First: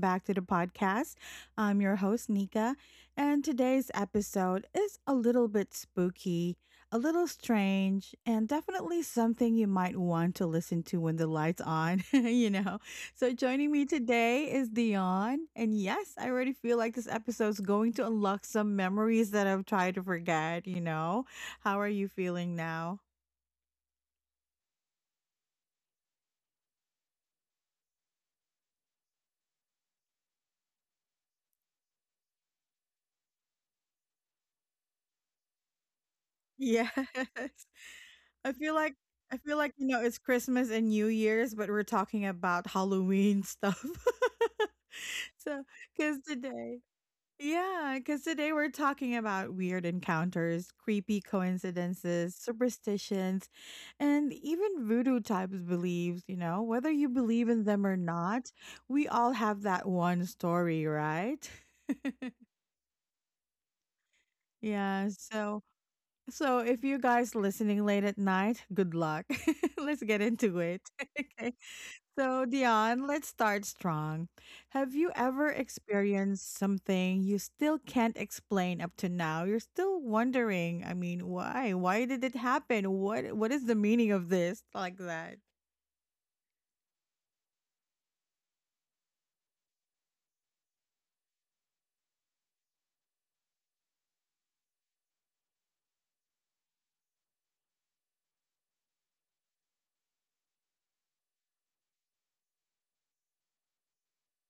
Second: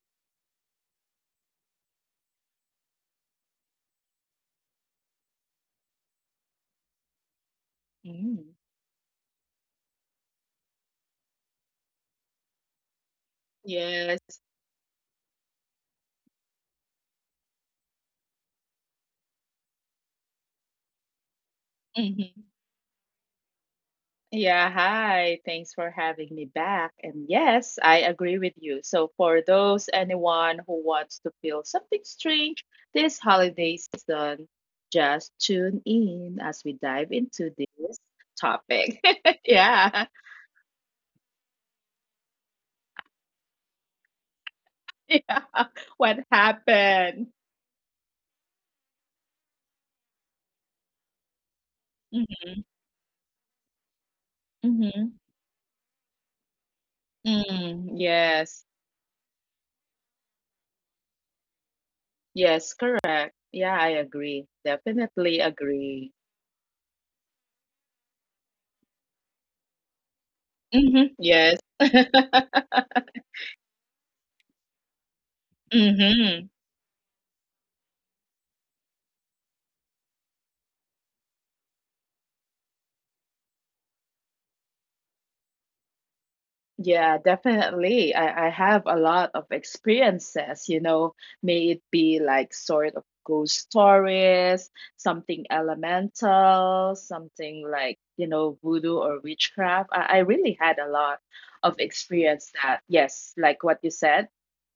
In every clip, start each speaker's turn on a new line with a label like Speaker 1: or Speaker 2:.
Speaker 1: back to the podcast. I'm your host, Nika, and today's episode is a little bit spooky, a little strange, and
Speaker 2: Mm,
Speaker 1: definitely something you might want to listen to when the light's on, you know. So, joining me
Speaker 2: yes.
Speaker 1: today is Dion. And yes, I already feel like this episode's going to unlock some memories that I've tried to forget, you know. How are you
Speaker 2: Mhm.
Speaker 1: feeling now?
Speaker 2: Yeah, hi. Thanks for having me back. And yes, I agree with you. So, for those anyone who wants to feel something strange this holiday season, just tune in as we
Speaker 1: Yes.
Speaker 2: dive into this
Speaker 1: I feel
Speaker 2: topic.
Speaker 1: like I feel like, you
Speaker 2: Yeah.
Speaker 1: know, it's Christmas and New Year's, but we're talking about Halloween stuff.
Speaker 2: Yeah.
Speaker 1: So,
Speaker 2: What
Speaker 1: because today
Speaker 2: happened?
Speaker 1: yeah, because today we're talking about weird encounters, creepy coincidences,
Speaker 2: Mm-hmm.
Speaker 1: superstitions, and even
Speaker 2: Mm-hmm.
Speaker 1: voodoo types beliefs, you know, whether you believe in
Speaker 2: Mm,
Speaker 1: them or
Speaker 2: yes.
Speaker 1: not, we all have that one story, right?
Speaker 2: Yes, correct. Yeah, I agree.
Speaker 1: Yeah,
Speaker 2: Definitely
Speaker 1: so
Speaker 2: agree.
Speaker 1: so if you guys listening late at night, good luck. Let's get into it.
Speaker 2: Mhm. Yes.
Speaker 1: Okay. So, Dion, let's start strong. Have you ever
Speaker 2: Mhm.
Speaker 1: experienced something you still can't explain up to now? You're still wondering, I mean, why? Why did it happen? What is the meaning of this? Like that.
Speaker 2: Yeah, definitely. I have a lot of experiences, may it be like sort of ghost stories, something elemental, something like, voodoo or witchcraft. I really had a lot of experience that, yes, like what you said,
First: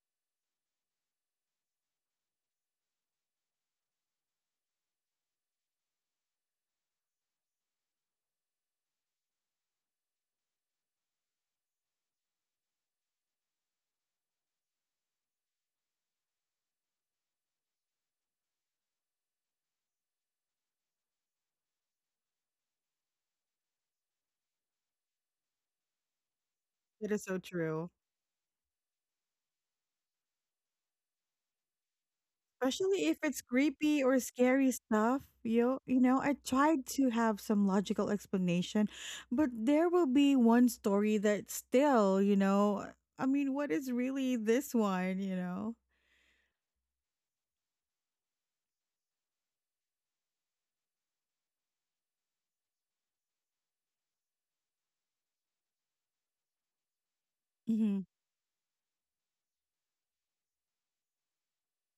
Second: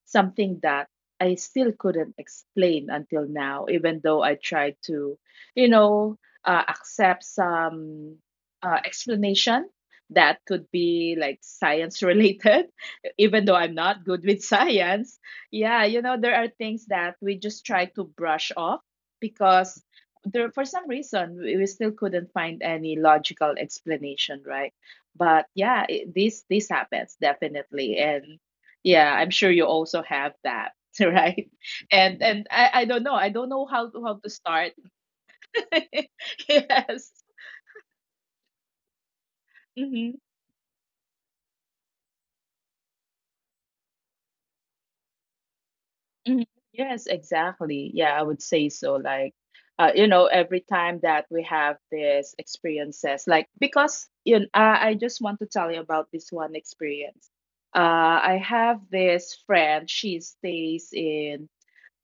Speaker 2: something that I still couldn't explain until now, even though I tried to, you know, accept some explanation that could be like science related. Even though I'm not good with science, yeah, you know there are things that we just try to brush off because, there, for some reason, we still couldn't find any logical explanation, right? But yeah, this happens,
Speaker 1: It is so
Speaker 2: definitely.
Speaker 1: true.
Speaker 2: And yeah, I'm sure you also have that. Right? And I don't know,
Speaker 1: Especially
Speaker 2: i
Speaker 1: if
Speaker 2: don't
Speaker 1: it's
Speaker 2: know how to
Speaker 1: creepy
Speaker 2: how
Speaker 1: or
Speaker 2: to start.
Speaker 1: scary stuff. You know, I tried
Speaker 2: Yes.
Speaker 1: to have some logical explanation, but there
Speaker 2: Mm-hmm.
Speaker 1: will be one story that still, you know, I mean, what is really this one, you know?
Speaker 2: Mhm. Yes, exactly. Yeah, I would say so. Like, every time that we have these experiences, like, because I just want to tell you about this one experience.
Speaker 1: Mm-hmm.
Speaker 2: I have this friend. She stays in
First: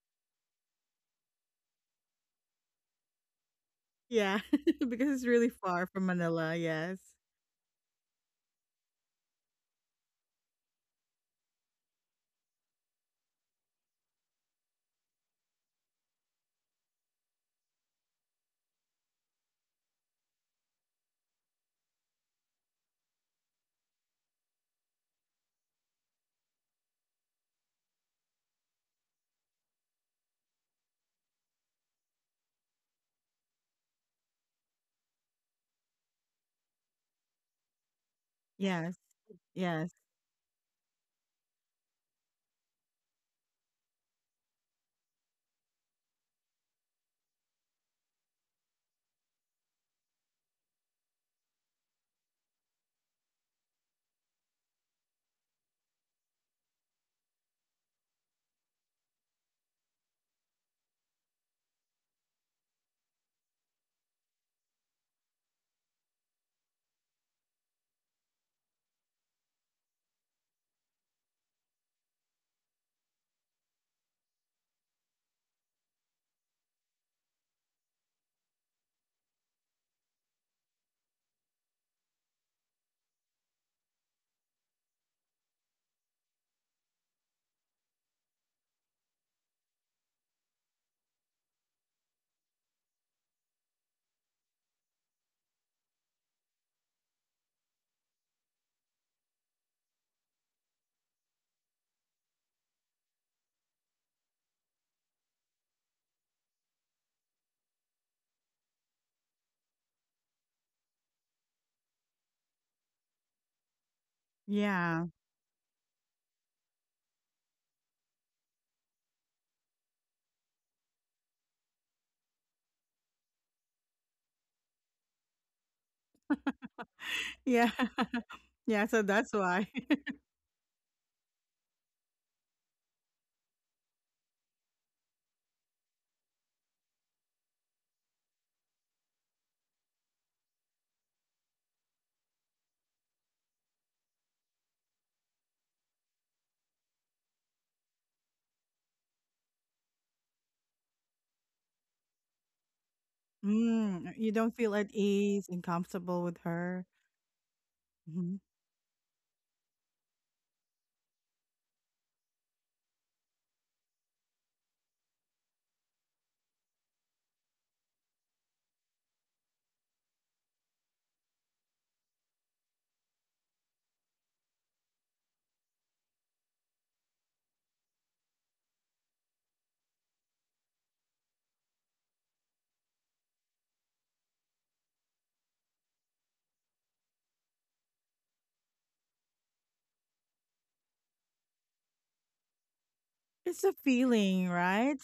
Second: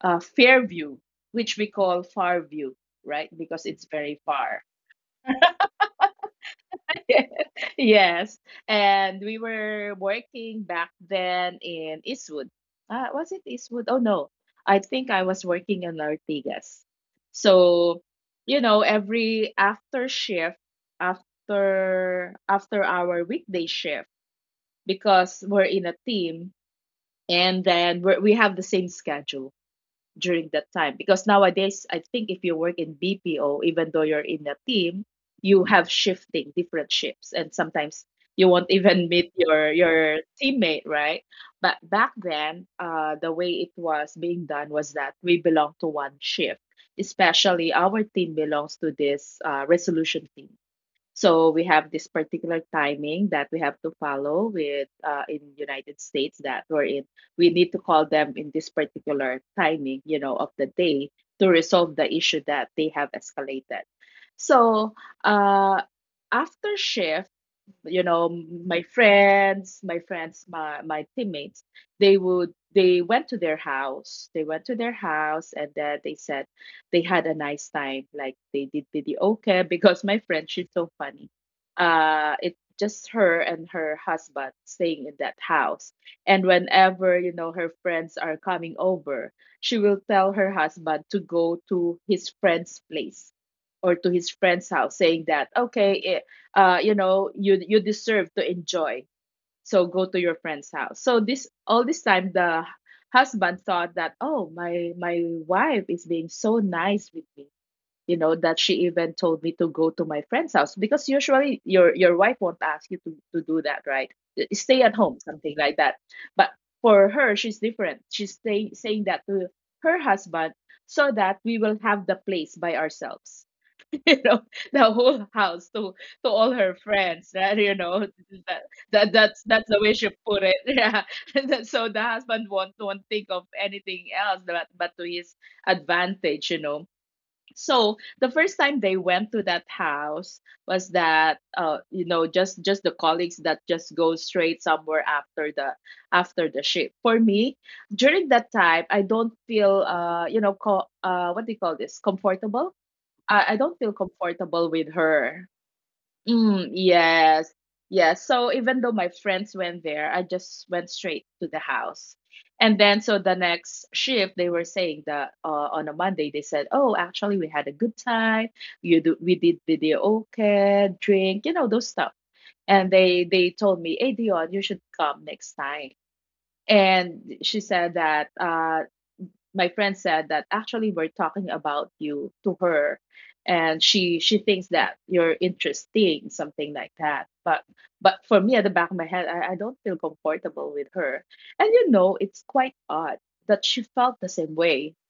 Speaker 2: Fairview, which we call Farview, right? Because it's very
Speaker 1: Yeah,
Speaker 2: far.
Speaker 1: because it's really far from Manila, yes.
Speaker 2: Yes. And we were working back then in Eastwood. Was it Eastwood? Oh, no. I think I was working in Ortigas. So, every after shift, after our weekday shift, because we're in a team and then we have the same schedule during that time. Because nowadays, I think if you work in BPO, even though you're in a team, you have shifting, different shifts, and sometimes you won't
Speaker 1: Yes,
Speaker 2: even meet your
Speaker 1: yes.
Speaker 2: your teammate, right? But back then, the way it was being done was that we belong to one shift. Especially our team belongs to this resolution team, so we have this particular timing that we have to follow with, in United States that we're in. We need to call them in this particular timing, of the day, to resolve the issue that they have escalated. So uh, after shift, my teammates, they went to their house they went to their house and then they said they had a nice time, like they did. Okay, because my friend, she's so funny. It's just her and her husband staying in that house, and whenever, her friends are coming over, she will tell her husband to go to his friend's place or to his friend's house, saying that, okay, you deserve to enjoy. So go to your friend's house. So this all this time, the husband thought that, oh, my wife is being so nice with me. You know that she even told me to go to my friend's house, because usually your wife won't ask you to do that, right? Stay at
Speaker 1: Yeah.
Speaker 2: home, something like that. But for her, she's different. Saying that to her husband so that we will have the place by ourselves, you know the whole house, to all her friends that you
Speaker 1: Yeah.
Speaker 2: know that,
Speaker 1: Yeah, so
Speaker 2: that
Speaker 1: that's
Speaker 2: that's that's
Speaker 1: why.
Speaker 2: the way she put it. Yeah. And then, so the husband won't think of anything else but to his advantage, you know. So the first time they went to that house was that, just the colleagues that just go straight somewhere after the, shift. For me, during that time, I don't feel, what do you call this, comfortable. I don't feel
Speaker 1: Mm, you don't
Speaker 2: comfortable
Speaker 1: feel
Speaker 2: with
Speaker 1: at
Speaker 2: her.
Speaker 1: ease and comfortable with
Speaker 2: Mm,
Speaker 1: her.
Speaker 2: yes. Yes.
Speaker 1: Mhm.
Speaker 2: So even though my friends went there, I just went straight to the house. And then, so the next shift, they were saying that, on a Monday, they said, "Oh, actually, we had a good time. We did videoke, drink, those stuff." And they told me, "Hey, Dion, you should come next time." And she said that my friend said that actually we're talking about you to her, and she thinks that you're interesting, something like that. But for me, at the back of my head, I don't feel comfortable with her. And it's quite odd that
Speaker 1: It's a
Speaker 2: she felt the same
Speaker 1: feeling,
Speaker 2: way.
Speaker 1: right?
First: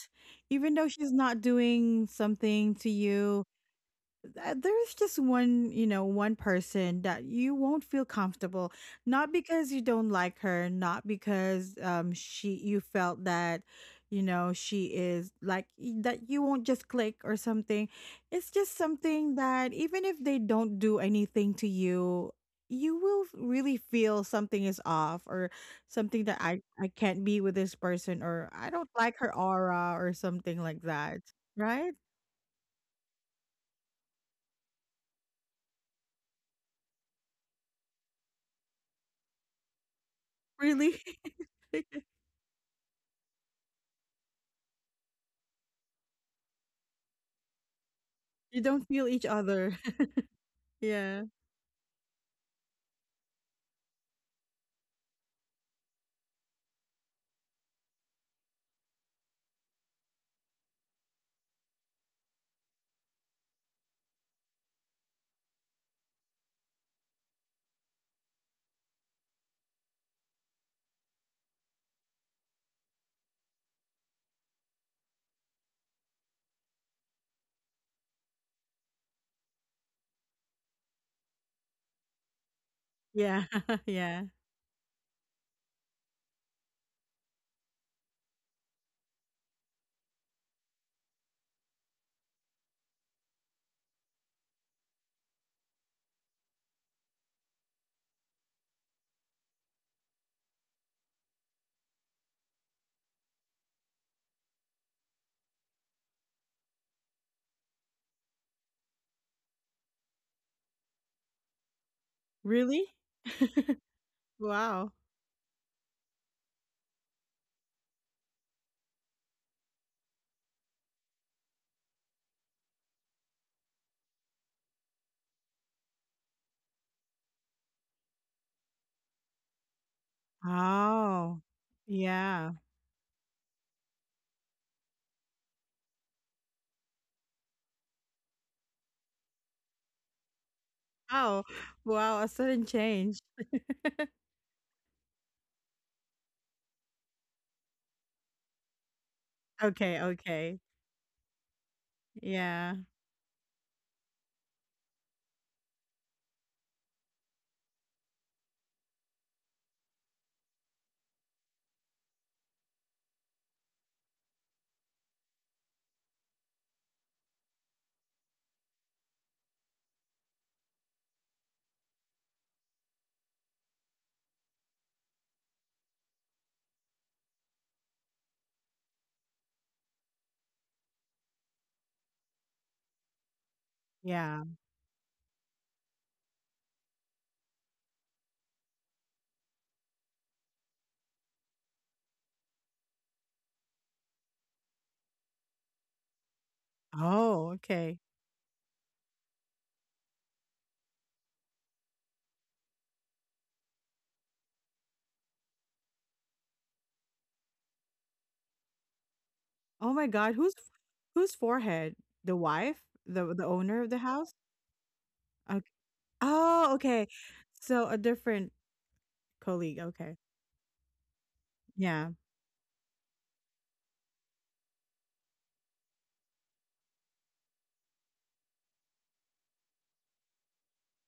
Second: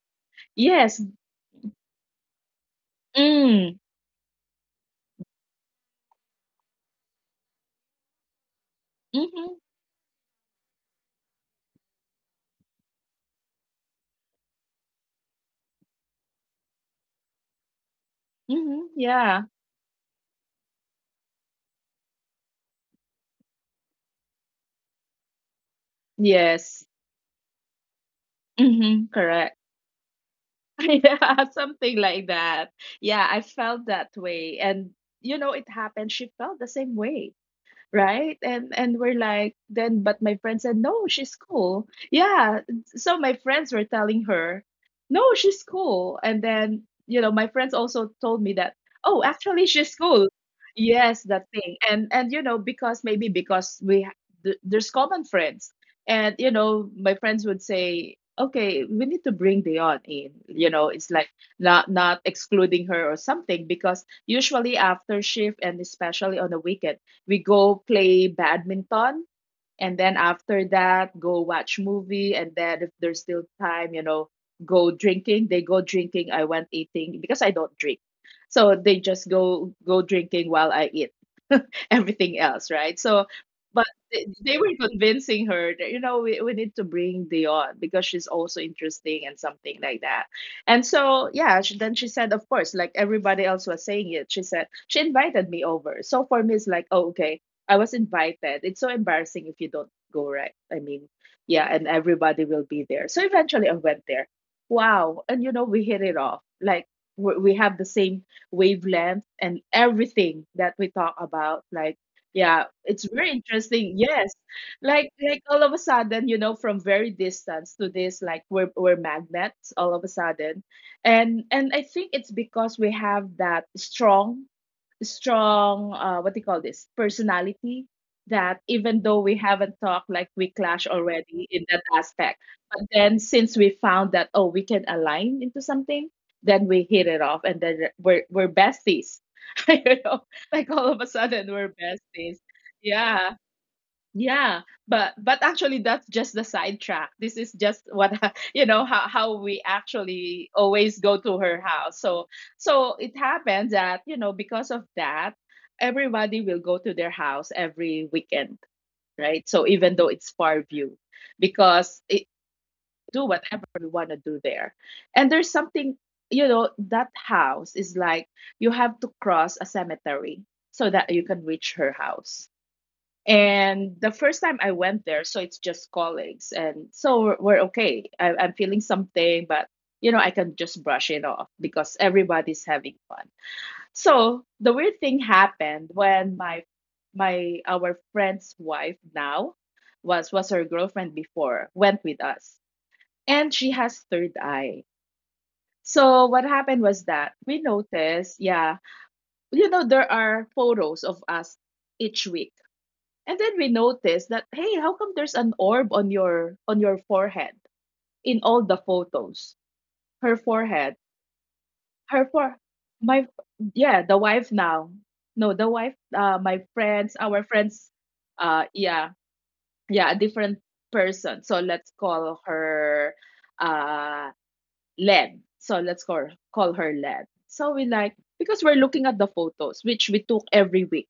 Speaker 1: Even though
Speaker 2: Yes.
Speaker 1: she's not doing something to you
Speaker 2: Mm.
Speaker 1: there's just one, you know, one person that you won't feel comfortable, not
Speaker 2: Mm-hmm.
Speaker 1: because you don't like her, not because she, you felt that, you know, she is like that you won't just click or something. It's just
Speaker 2: Mm-hmm.
Speaker 1: something
Speaker 2: Yeah.
Speaker 1: that even if they don't do anything to you, you will really feel something is off or something that i
Speaker 2: Yes.
Speaker 1: i can't be with this person, or I don't
Speaker 2: Mm-hmm.
Speaker 1: like her
Speaker 2: Correct.
Speaker 1: aura or something like that.
Speaker 2: Yeah, something
Speaker 1: Right.
Speaker 2: like that. Yeah, I felt that way, and it happened, she felt the same way, right? And we're like, then but my friend said,
Speaker 1: Really.
Speaker 2: no, she's cool. Yeah. So my friends were telling her, no, she's cool. And then, my friends also told me
Speaker 1: You
Speaker 2: that,
Speaker 1: don't feel
Speaker 2: oh,
Speaker 1: each
Speaker 2: actually,
Speaker 1: other.
Speaker 2: she's cool. Yes,
Speaker 1: Yeah.
Speaker 2: that thing. And because maybe because there's common friends. And my friends would say, okay, we need to bring Dion in, it's like not excluding her or something. Because usually after shift, and especially on the weekend, we go play badminton, and then after that, go watch movie, and then if there's still time, go drinking. They go drinking, I went eating because I don't drink. So they just go drinking while I eat. Everything else, right? So
Speaker 1: Yeah.
Speaker 2: but
Speaker 1: Yeah.
Speaker 2: they were convincing her that, we need to bring Dion because she's also interesting, and something like that. And so, yeah, then she said, of course, like everybody else was saying it, she said she invited me over. So for me, it's like, oh, okay, I was invited. It's so embarrassing if you don't go, right? I mean, yeah, and everybody will be there. So eventually I went there. Wow. And we hit it off. Like, we have the same wavelength and everything that we talk about. Like, yeah,
Speaker 1: Really?
Speaker 2: it's very interesting. Yes.
Speaker 1: Wow.
Speaker 2: Like all of a sudden, from very distance to this, like we're magnets all of a sudden. And I think it's because we have that strong what do you call this, personality, that even though we haven't talked, like we clash
Speaker 1: Oh.
Speaker 2: already in that aspect.
Speaker 1: Yeah.
Speaker 2: But then, since we found that, oh, we can align into something, then we hit it off, and then we're besties. you know like all of a
Speaker 1: Oh,
Speaker 2: sudden we're
Speaker 1: wow, a
Speaker 2: besties.
Speaker 1: sudden change.
Speaker 2: Yeah. Yeah, but actually that's just the sidetrack. This is just what, how we
Speaker 1: Okay,
Speaker 2: actually
Speaker 1: okay.
Speaker 2: always go to her house. So
Speaker 1: Yeah.
Speaker 2: so it happens that, because of that, everybody will go to their house every weekend, right? So even though it's far view, because it, do whatever we want to do there. And there's something, that house is like, you have to cross a cemetery so that you can reach her house. And the first time I went there, so it's just colleagues. And so we're okay. I'm feeling something, but I can just brush it off because everybody's having fun.
Speaker 1: Yeah.
Speaker 2: So the weird thing happened when my our friend's wife now, was her girlfriend before, went with us, and she has third eye. So what happened was that
Speaker 1: Oh,
Speaker 2: we
Speaker 1: okay.
Speaker 2: noticed, yeah, there are photos of us each week, and then we noticed that, hey, how come there's an orb on your forehead in all the photos?
Speaker 1: Oh my
Speaker 2: Her
Speaker 1: god, who's
Speaker 2: forehead,
Speaker 1: whose forehead?
Speaker 2: her
Speaker 1: The
Speaker 2: for
Speaker 1: wife?
Speaker 2: my,
Speaker 1: The owner of the
Speaker 2: yeah, the
Speaker 1: house?
Speaker 2: wife now. No, the
Speaker 1: Okay.
Speaker 2: wife,
Speaker 1: Oh, okay.
Speaker 2: our friends,
Speaker 1: So a different
Speaker 2: yeah,
Speaker 1: colleague.
Speaker 2: yeah, a
Speaker 1: Okay.
Speaker 2: different person. So let's
Speaker 1: Yeah.
Speaker 2: call her, uh Len. So let's call her Len. So we, like, because we're looking at the photos which we took every week.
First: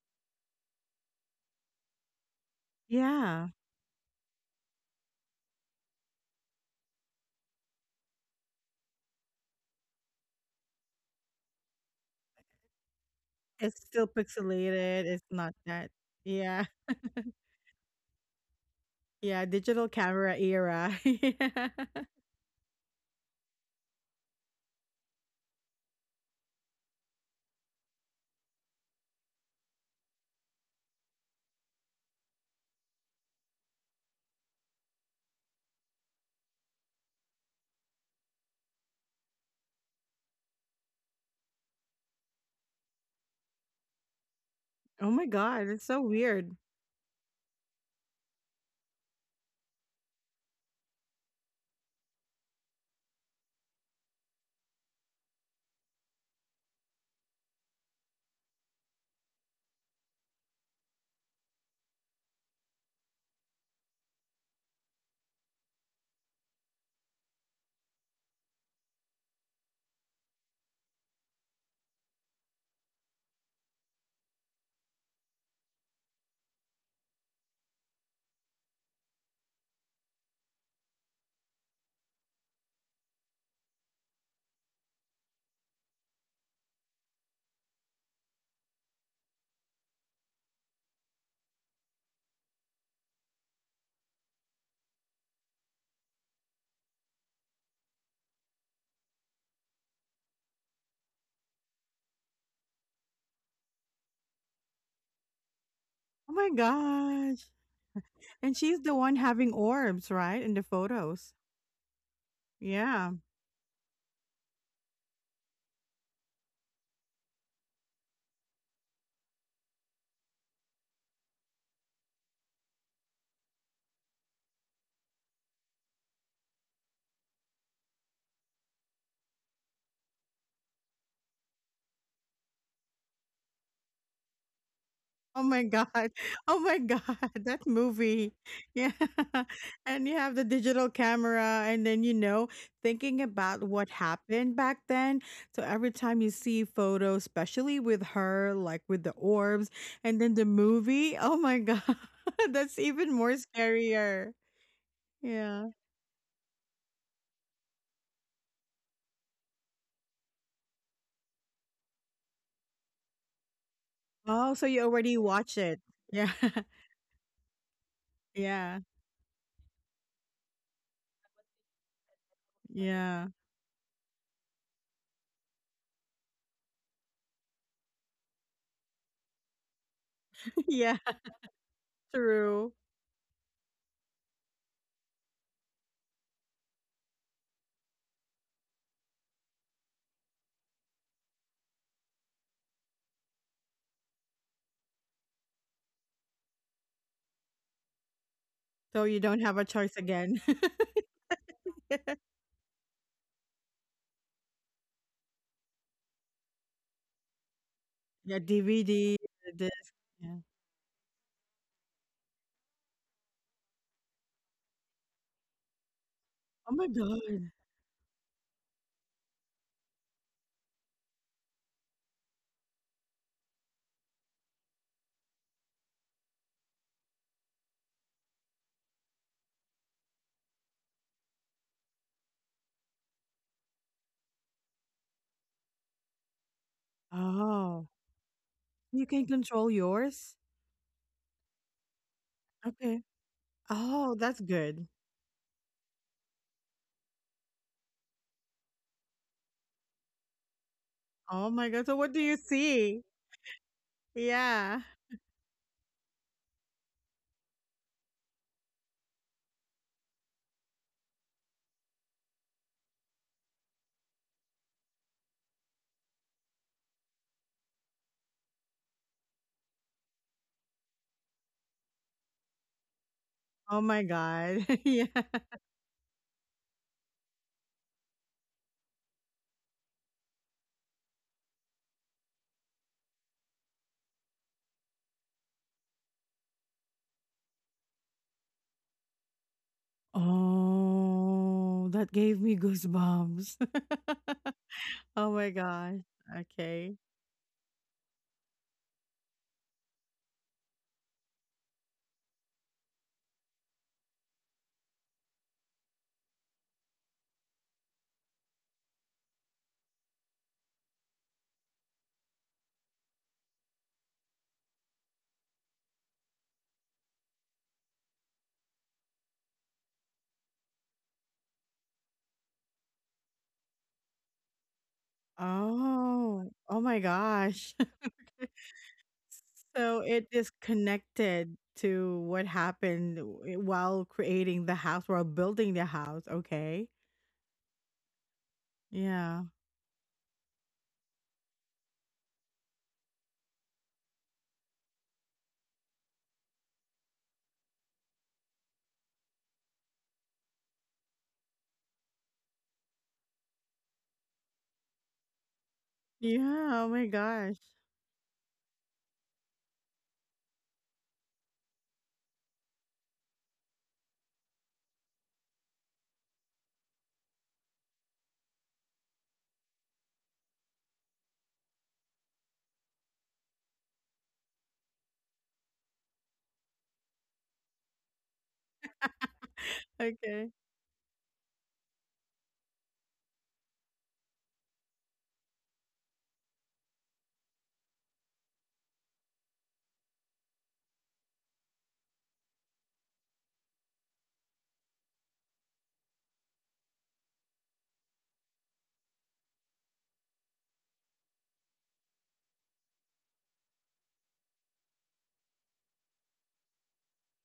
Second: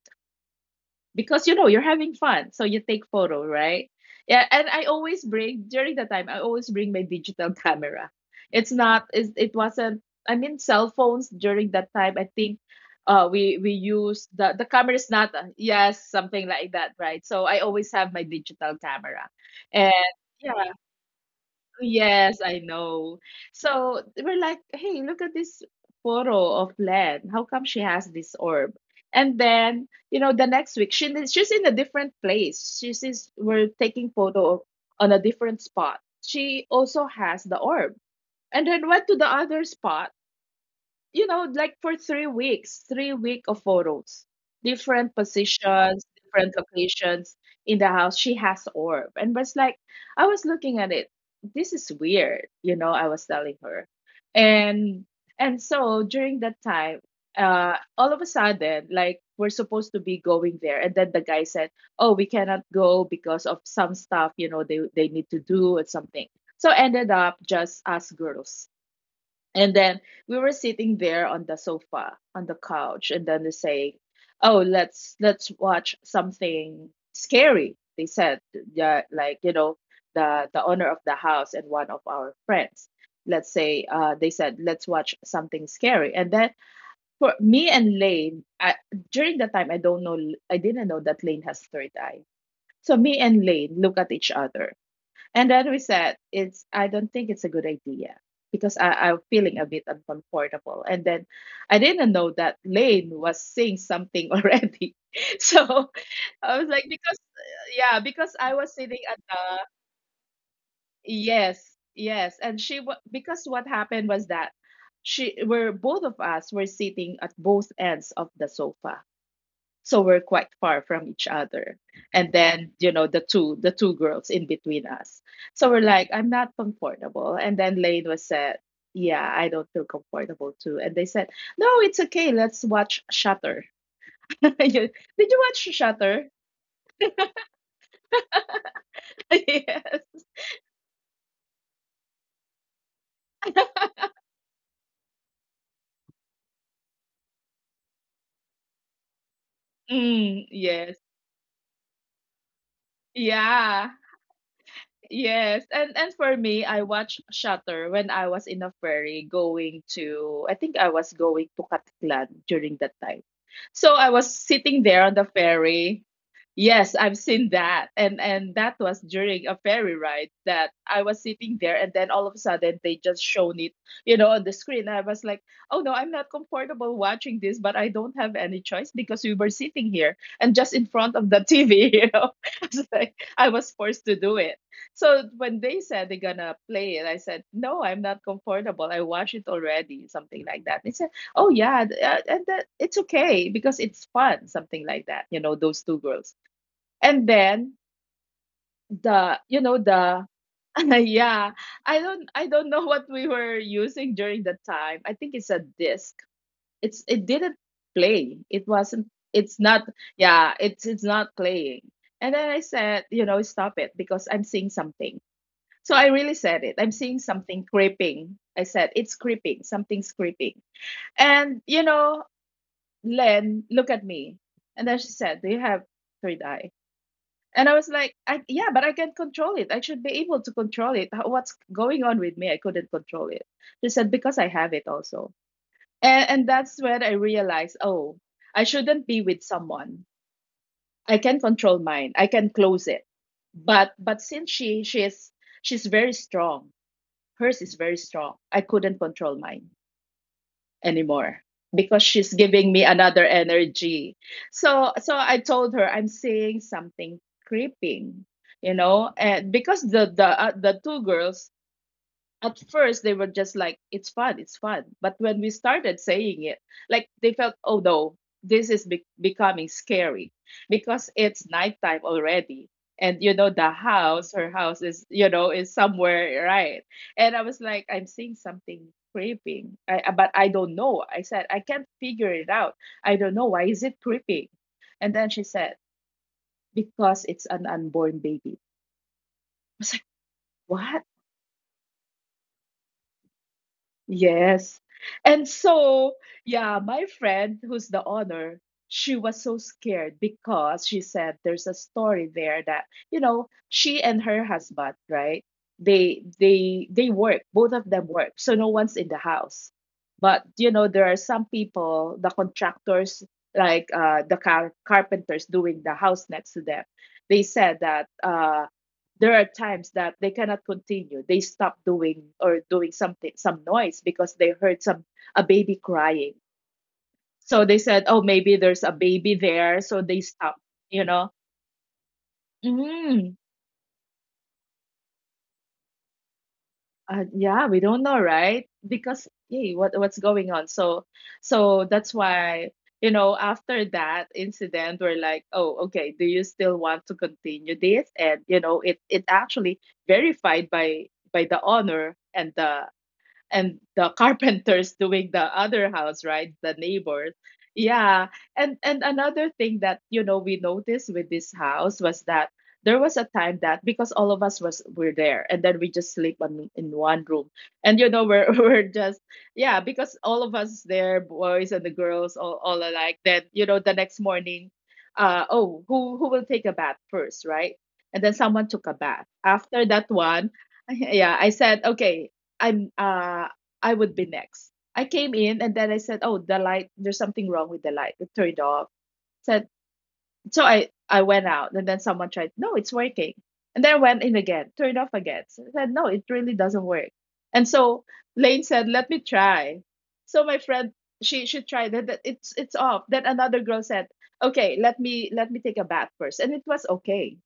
Speaker 2: Because you're having fun, so you take photo,
Speaker 1: Yeah.
Speaker 2: right? Yeah. And I always bring during the time, I always bring my digital camera. It's not, it's, it wasn't, I mean, cell phones during that time, I think we
Speaker 1: It's still
Speaker 2: use the camera
Speaker 1: pixelated.
Speaker 2: is
Speaker 1: It's
Speaker 2: not,
Speaker 1: not that.
Speaker 2: yes, something
Speaker 1: Yeah.
Speaker 2: like that, right? So I always have my digital camera,
Speaker 1: Yeah, digital
Speaker 2: and
Speaker 1: camera
Speaker 2: yeah.
Speaker 1: era. Yeah.
Speaker 2: Yes, I know. So we're like, hey, look at this photo of Len. How come she has this orb? And then, the next week, she is-, she's in a different place. She's is We're taking photo on a different spot. She also has the orb. And then went to the other spot, like for 3 weeks, 3 week of photos,
Speaker 1: Oh
Speaker 2: different
Speaker 1: my god, it's so
Speaker 2: positions, different
Speaker 1: weird.
Speaker 2: locations in the house. She has orb, and was like, I was looking at it. This is weird. I was telling her, and and so during that time, all of a sudden, like we're supposed to be going there, and then the guy said, "Oh, we cannot go because of some stuff. They need to do and something." So ended up just us girls, and then we were sitting there on the sofa, on the couch, and then they say, "Oh, let's watch something scary." They said, "Yeah, like the owner of the house and one of our friends." Let's say they said, "Let's watch something scary." And then for me and Lane, during that time, I don't know, I didn't know that Lane has third eye. So me and Lane look at each other, and that we said, it's I don't think it's a good idea because I'm feeling a bit uncomfortable. And then I didn't know that Lane was saying something already. So
Speaker 1: Oh my
Speaker 2: I was like, because
Speaker 1: gosh.
Speaker 2: yeah, because
Speaker 1: And
Speaker 2: I was
Speaker 1: she's the
Speaker 2: sitting
Speaker 1: one
Speaker 2: at.
Speaker 1: having orbs, right? In the photos.
Speaker 2: Yes, yes. And
Speaker 1: Yeah.
Speaker 2: because what happened was that she were both of us were sitting at both ends of the sofa, so we're quite far from each other. And then the two girls in between us, so we're like, I'm not comfortable. And then Lane was said, yeah, I don't feel comfortable too. And they said, no, it's okay, let's watch Shutter. Did
Speaker 1: Oh
Speaker 2: you watch
Speaker 1: my god.
Speaker 2: Shutter?
Speaker 1: Oh my god, that movie. Yeah. And you
Speaker 2: Yes.
Speaker 1: have the digital camera, and then, you know, thinking about what happened back then. So every time you see photos, especially with her, like with the orbs and then the
Speaker 2: Mm, yes.
Speaker 1: movie, oh my god, that's even more
Speaker 2: Yeah.
Speaker 1: scarier.
Speaker 2: Yes,
Speaker 1: Yeah.
Speaker 2: and for me, I watched Shutter when I was in a ferry going to, I think I was going to Catlan during that time. So I was
Speaker 1: Oh, so
Speaker 2: sitting
Speaker 1: you
Speaker 2: there on
Speaker 1: already
Speaker 2: the
Speaker 1: watch it.
Speaker 2: ferry.
Speaker 1: Yeah.
Speaker 2: Yes, I've seen that, and that
Speaker 1: Yeah.
Speaker 2: was during a ferry ride that I was sitting there, and then all of a sudden they just
Speaker 1: Yeah.
Speaker 2: shown it, you know, on the screen. I was like, oh no, I'm not comfortable watching this, but I don't have any choice because we were sitting here and just in
Speaker 1: Yeah,
Speaker 2: front of the TV, I
Speaker 1: true.
Speaker 2: was like, I was forced to do it. So when they said they're gonna play it, I said, "No, I'm not comfortable. I watched it already." Something like that. They said, "Oh yeah, and that it's okay because it's fun." Something like that. You know, those two girls. And then
Speaker 1: So you
Speaker 2: the,
Speaker 1: don't
Speaker 2: you
Speaker 1: have a
Speaker 2: know,
Speaker 1: choice
Speaker 2: the
Speaker 1: again.
Speaker 2: yeah, I don't know what we were using during the time. I think it's a disc. It didn't play.
Speaker 1: Yeah,
Speaker 2: It wasn't.
Speaker 1: DVD, the
Speaker 2: It's not.
Speaker 1: disc. Yeah.
Speaker 2: Yeah, it's not playing. And then I said, stop it because I'm seeing something, so I really said it.
Speaker 1: Oh
Speaker 2: I'm
Speaker 1: my
Speaker 2: seeing
Speaker 1: God.
Speaker 2: something creeping. I said, it's creeping. Something's creeping. And Len, look at me. And then she said, do you have third eye? And I was like, I, yeah, but I can't control it. I should be able to control it. How- What's going on with me? I couldn't control it. She said, because I have it also. And that's when I realized,
Speaker 1: Oh,
Speaker 2: oh, I
Speaker 1: you
Speaker 2: shouldn't be
Speaker 1: can
Speaker 2: with
Speaker 1: control
Speaker 2: someone.
Speaker 1: yours?
Speaker 2: I can control mine, I can close
Speaker 1: Okay.
Speaker 2: it. But
Speaker 1: Oh,
Speaker 2: but
Speaker 1: that's
Speaker 2: since she
Speaker 1: good.
Speaker 2: she's she's very strong, hers is very strong. I couldn't control mine anymore
Speaker 1: Oh my God. So
Speaker 2: because
Speaker 1: what do
Speaker 2: she's
Speaker 1: you
Speaker 2: giving me
Speaker 1: see?
Speaker 2: another energy.
Speaker 1: Yeah.
Speaker 2: So I told her I'm seeing something creeping, you know, and because the two girls at first they were just like it's fun, it's fun, but when we started saying it, like they felt oh no, this is becoming scary because it's nighttime already. And the
Speaker 1: Oh my
Speaker 2: house, her
Speaker 1: God.
Speaker 2: house is,
Speaker 1: Yeah.
Speaker 2: is somewhere, right. And I was like, I'm seeing something creeping. But I don't know, I said, I can't figure it out. I don't know why is it creeping. And then she said, because it's an unborn baby. I was like, what?
Speaker 1: Oh, that gave me goosebumps.
Speaker 2: Yes.
Speaker 1: Oh
Speaker 2: And
Speaker 1: my God.
Speaker 2: so, yeah,
Speaker 1: Okay.
Speaker 2: my friend who's the owner, she was so scared because she said there's a story there that, you know, she and her husband, right? They work, both of them work. So no one's in the house. But you know, there are some people, the contractors, like the carpenters doing the house next to them. They said that there are times that they cannot continue, they stop doing or doing something, some noise, because they heard some, a baby crying.
Speaker 1: Oh, oh my
Speaker 2: So
Speaker 1: gosh.
Speaker 2: they said, oh maybe there's a baby there,
Speaker 1: So
Speaker 2: so they
Speaker 1: it is
Speaker 2: stop you know
Speaker 1: connected to what happened
Speaker 2: mm,
Speaker 1: while creating the house, while building the house. Okay.
Speaker 2: yeah, we don't know, right? Because
Speaker 1: Yeah.
Speaker 2: hey, what's going on. So that's why after that incident we're like, oh okay, do you still want to continue this? And it actually verified by the owner and the carpenters doing the other house, right, the
Speaker 1: Yeah. Oh my
Speaker 2: neighbors.
Speaker 1: gosh.
Speaker 2: Yeah. And another thing that we noticed with this house was that there was a time that because all of us was were there, and then we just sleep in one room. And we're we're just, yeah, because all of us there, boys and the girls, all alike. Then the next morning, oh, who will take a bath first, right? And then someone took a bath after that one,
Speaker 1: Okay.
Speaker 2: yeah, I said okay. I'm uh I would be next. I came in and then I said, "Oh, the light. There's something wrong with the light. It turned off." Said so. I went out and then someone tried. No, it's working. And then I went in again, turned off again. So I said, "No, it really doesn't work." And so Lane said, "Let me try." So my friend, she tried it. That it's off. Then another girl said, "Okay, let me take a bath first." And it was okay.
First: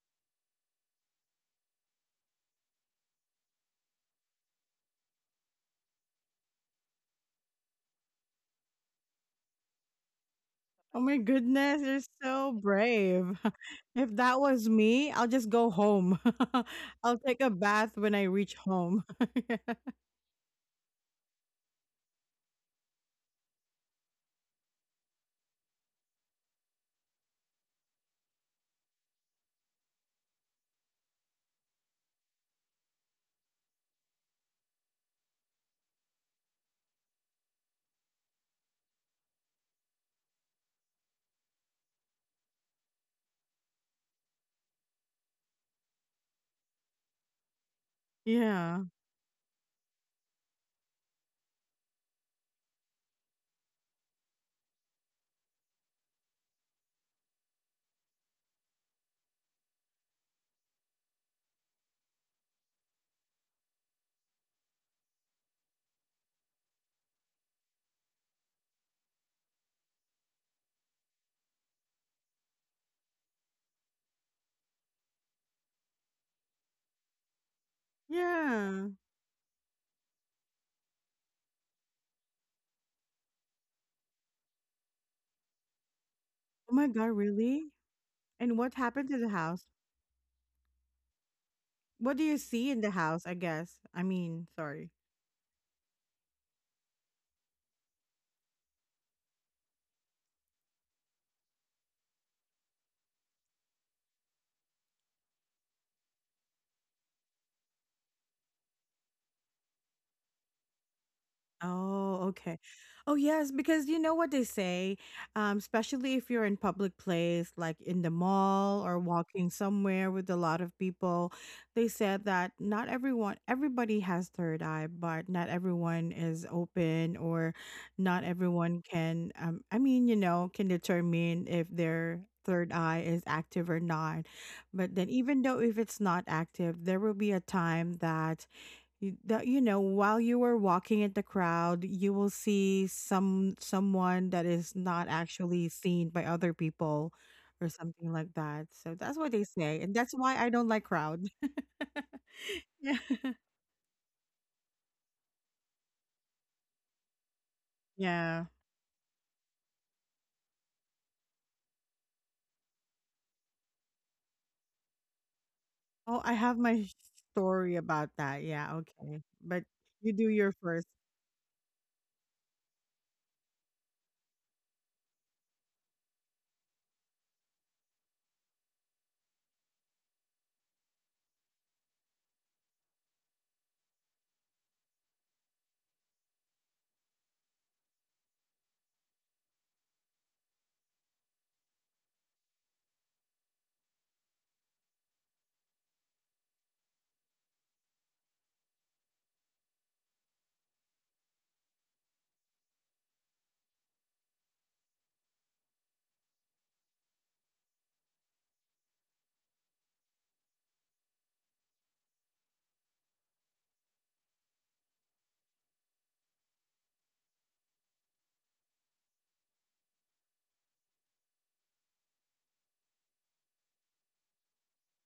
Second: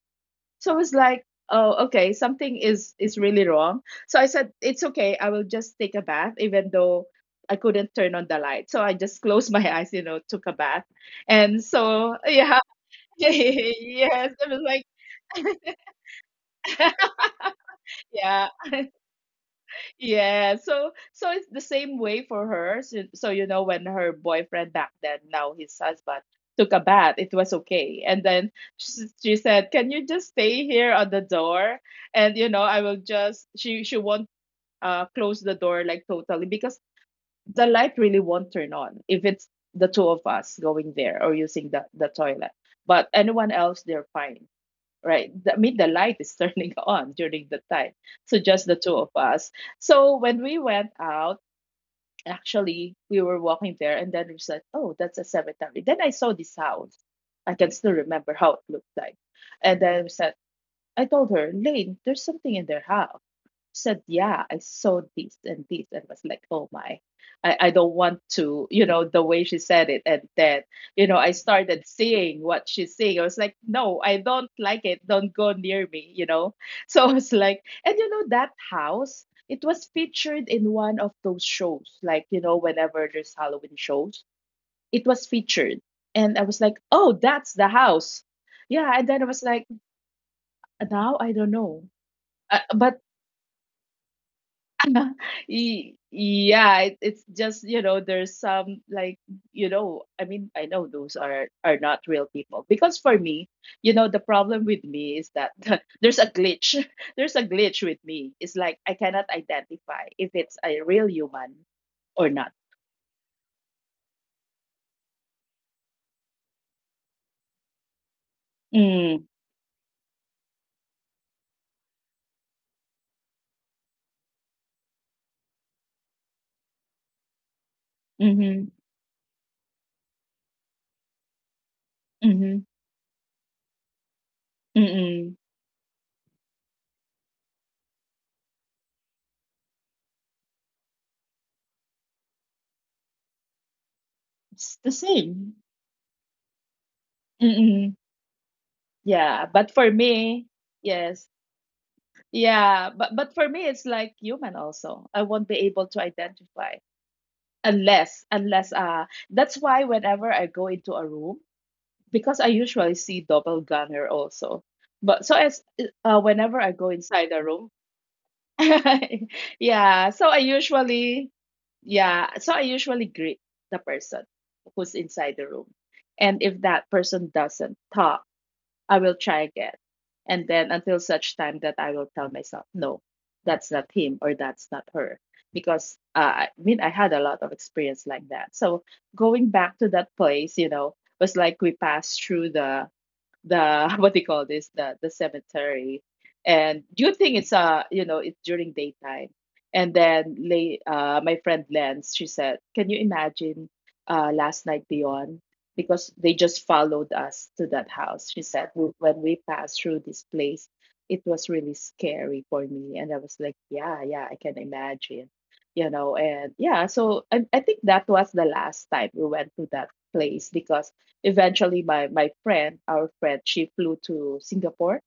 Speaker 2: So I was like, oh okay, something is really wrong. So I said, it's okay. I will just take a bath, even though I couldn't turn on the light. So I just closed my eyes, took a bath.
Speaker 1: Oh my
Speaker 2: And
Speaker 1: goodness. You're
Speaker 2: so
Speaker 1: so
Speaker 2: yeah,
Speaker 1: brave. If
Speaker 2: yes,
Speaker 1: that
Speaker 2: it was
Speaker 1: was
Speaker 2: like,
Speaker 1: me, I'll just go home. I'll take a bath when I
Speaker 2: yeah,
Speaker 1: reach home.
Speaker 2: yeah. So it's the same way for her. So, when her boyfriend back then, now his husband, took a bath, it was okay. And then she said, can you just stay here on the door? And I will just, she won't close the door like totally because the light really won't turn on if it's the two of us going there or using the toilet. But anyone else, they're fine, right? The- I mean, the light is turning on during the time. So just the
Speaker 1: Yeah.
Speaker 2: two of us. So when we went out, actually, we were walking there and then we said, oh, that's a cemetery. Then I saw this house. I can still remember how it looked like. And then we said, I told her, Lane, there's something in their house. She said, yeah, I saw this and this. And was like, oh my, I don't want to, you know, the way she said it. And then, I started seeing what she's seeing. I was like, no, I don't like it. Don't go near me, you know? So I was like, and that
Speaker 1: Yeah.
Speaker 2: house, it was featured in one of those shows, like, you know, whenever there's Halloween shows, it was featured. And I was
Speaker 1: Oh
Speaker 2: like,
Speaker 1: my God.
Speaker 2: oh, that's the
Speaker 1: Really?
Speaker 2: house.
Speaker 1: And what
Speaker 2: Yeah. And
Speaker 1: happened to
Speaker 2: then I
Speaker 1: the
Speaker 2: was like,
Speaker 1: house?
Speaker 2: now I don't know.
Speaker 1: What do you see in the
Speaker 2: But
Speaker 1: house? I guess. I mean, sorry.
Speaker 2: yeah, it's just, there's some, like, I mean, I know those are not real people. Because for me, the problem with me is that there's a glitch there's a glitch with me. It's like I cannot identify if it's a real human
Speaker 1: Oh,
Speaker 2: or not.
Speaker 1: okay. Oh, yes, because you know what they say, especially if you're in public place, like in the mall or
Speaker 2: Mm,
Speaker 1: walking somewhere with a lot of people, they said that not everyone, everybody has third eye, but not everyone is open or not
Speaker 2: mm-hmm,
Speaker 1: everyone can, I mean, you know, can determine if their
Speaker 2: mm-hmm,
Speaker 1: third eye is active or not. But then
Speaker 2: mm-hmm.
Speaker 1: even though if it's not active, there will be a time that that you know while you were walking in the crowd you will see some someone that
Speaker 2: It's
Speaker 1: is
Speaker 2: the
Speaker 1: not
Speaker 2: same.
Speaker 1: actually seen by other people or
Speaker 2: Mm-hmm.
Speaker 1: something like that, so that's what
Speaker 2: Yeah,
Speaker 1: they
Speaker 2: but
Speaker 1: say,
Speaker 2: for
Speaker 1: and that's why
Speaker 2: me,
Speaker 1: I don't like crowd.
Speaker 2: yes. Yeah,
Speaker 1: Yeah.
Speaker 2: but for me it's like human also. I won't be able to identify unless
Speaker 1: Yeah.
Speaker 2: unless that's why whenever I go into a room, because I usually see double gunner also. But so as
Speaker 1: Oh, I have
Speaker 2: whenever I
Speaker 1: my
Speaker 2: go inside a room,
Speaker 1: story about that. Yeah. Okay. But
Speaker 2: yeah,
Speaker 1: you
Speaker 2: so
Speaker 1: do
Speaker 2: I
Speaker 1: your first.
Speaker 2: usually greet the person who's inside the room. And if that person doesn't talk, I will try again. And then until such time that I will tell myself, no, that's not him or that's not her. Because I mean, I had a lot of experience like that. So going back to that place, you know, was like we passed through the what do you call this the cemetery. And do you think it's you know it's during daytime? And then lay my friend Lens, she said, "Can you imagine last night beyond, because they just followed us to that house?" She said, "W- when we passed through this place, it was really scary for me." And I was like, "Yeah, yeah, I can imagine, you know." And yeah, so I think that was the last time we went to that place because eventually my friend, our friend, she flew to Singapore.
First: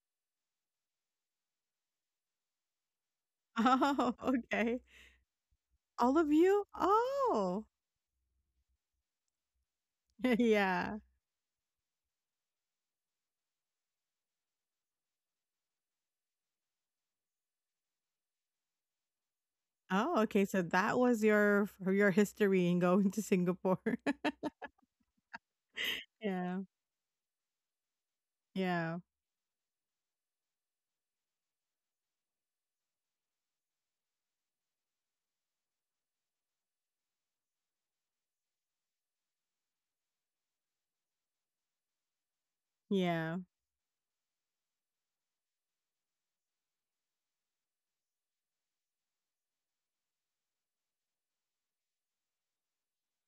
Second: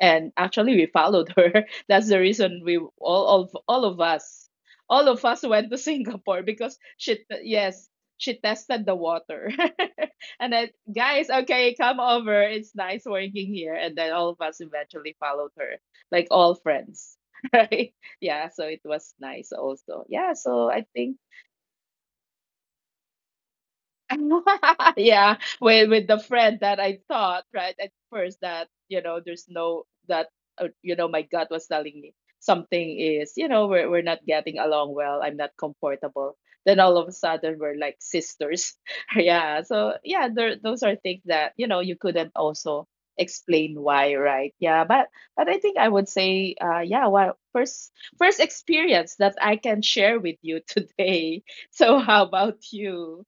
Speaker 2: And actually we followed her. That's the reason we
Speaker 1: Oh, okay.
Speaker 2: all of us went to
Speaker 1: All of
Speaker 2: Singapore,
Speaker 1: you.
Speaker 2: because
Speaker 1: Oh.
Speaker 2: yes, she tested the water. And then,
Speaker 1: Yeah.
Speaker 2: "Guys, okay, come over, it's nice working here." And then all of us eventually followed her, like all friends. Right, yeah, so it was nice also.
Speaker 1: Oh,
Speaker 2: Yeah,
Speaker 1: okay, so
Speaker 2: so I
Speaker 1: that
Speaker 2: think
Speaker 1: was your history in going to Singapore.
Speaker 2: yeah, with the
Speaker 1: Yeah.
Speaker 2: friend that I thought right at first that
Speaker 1: Yeah.
Speaker 2: you know there's no, that you know, my gut was telling me something is, you know, we're not getting along well. I'm not comfortable. Then all of a sudden we're like sisters. Yeah. So yeah, there, those are things that you know you couldn't also
Speaker 1: Yeah.
Speaker 2: explain why, right? Yeah, but I think I would say, yeah, well, first experience that I can share with you today. So how about you?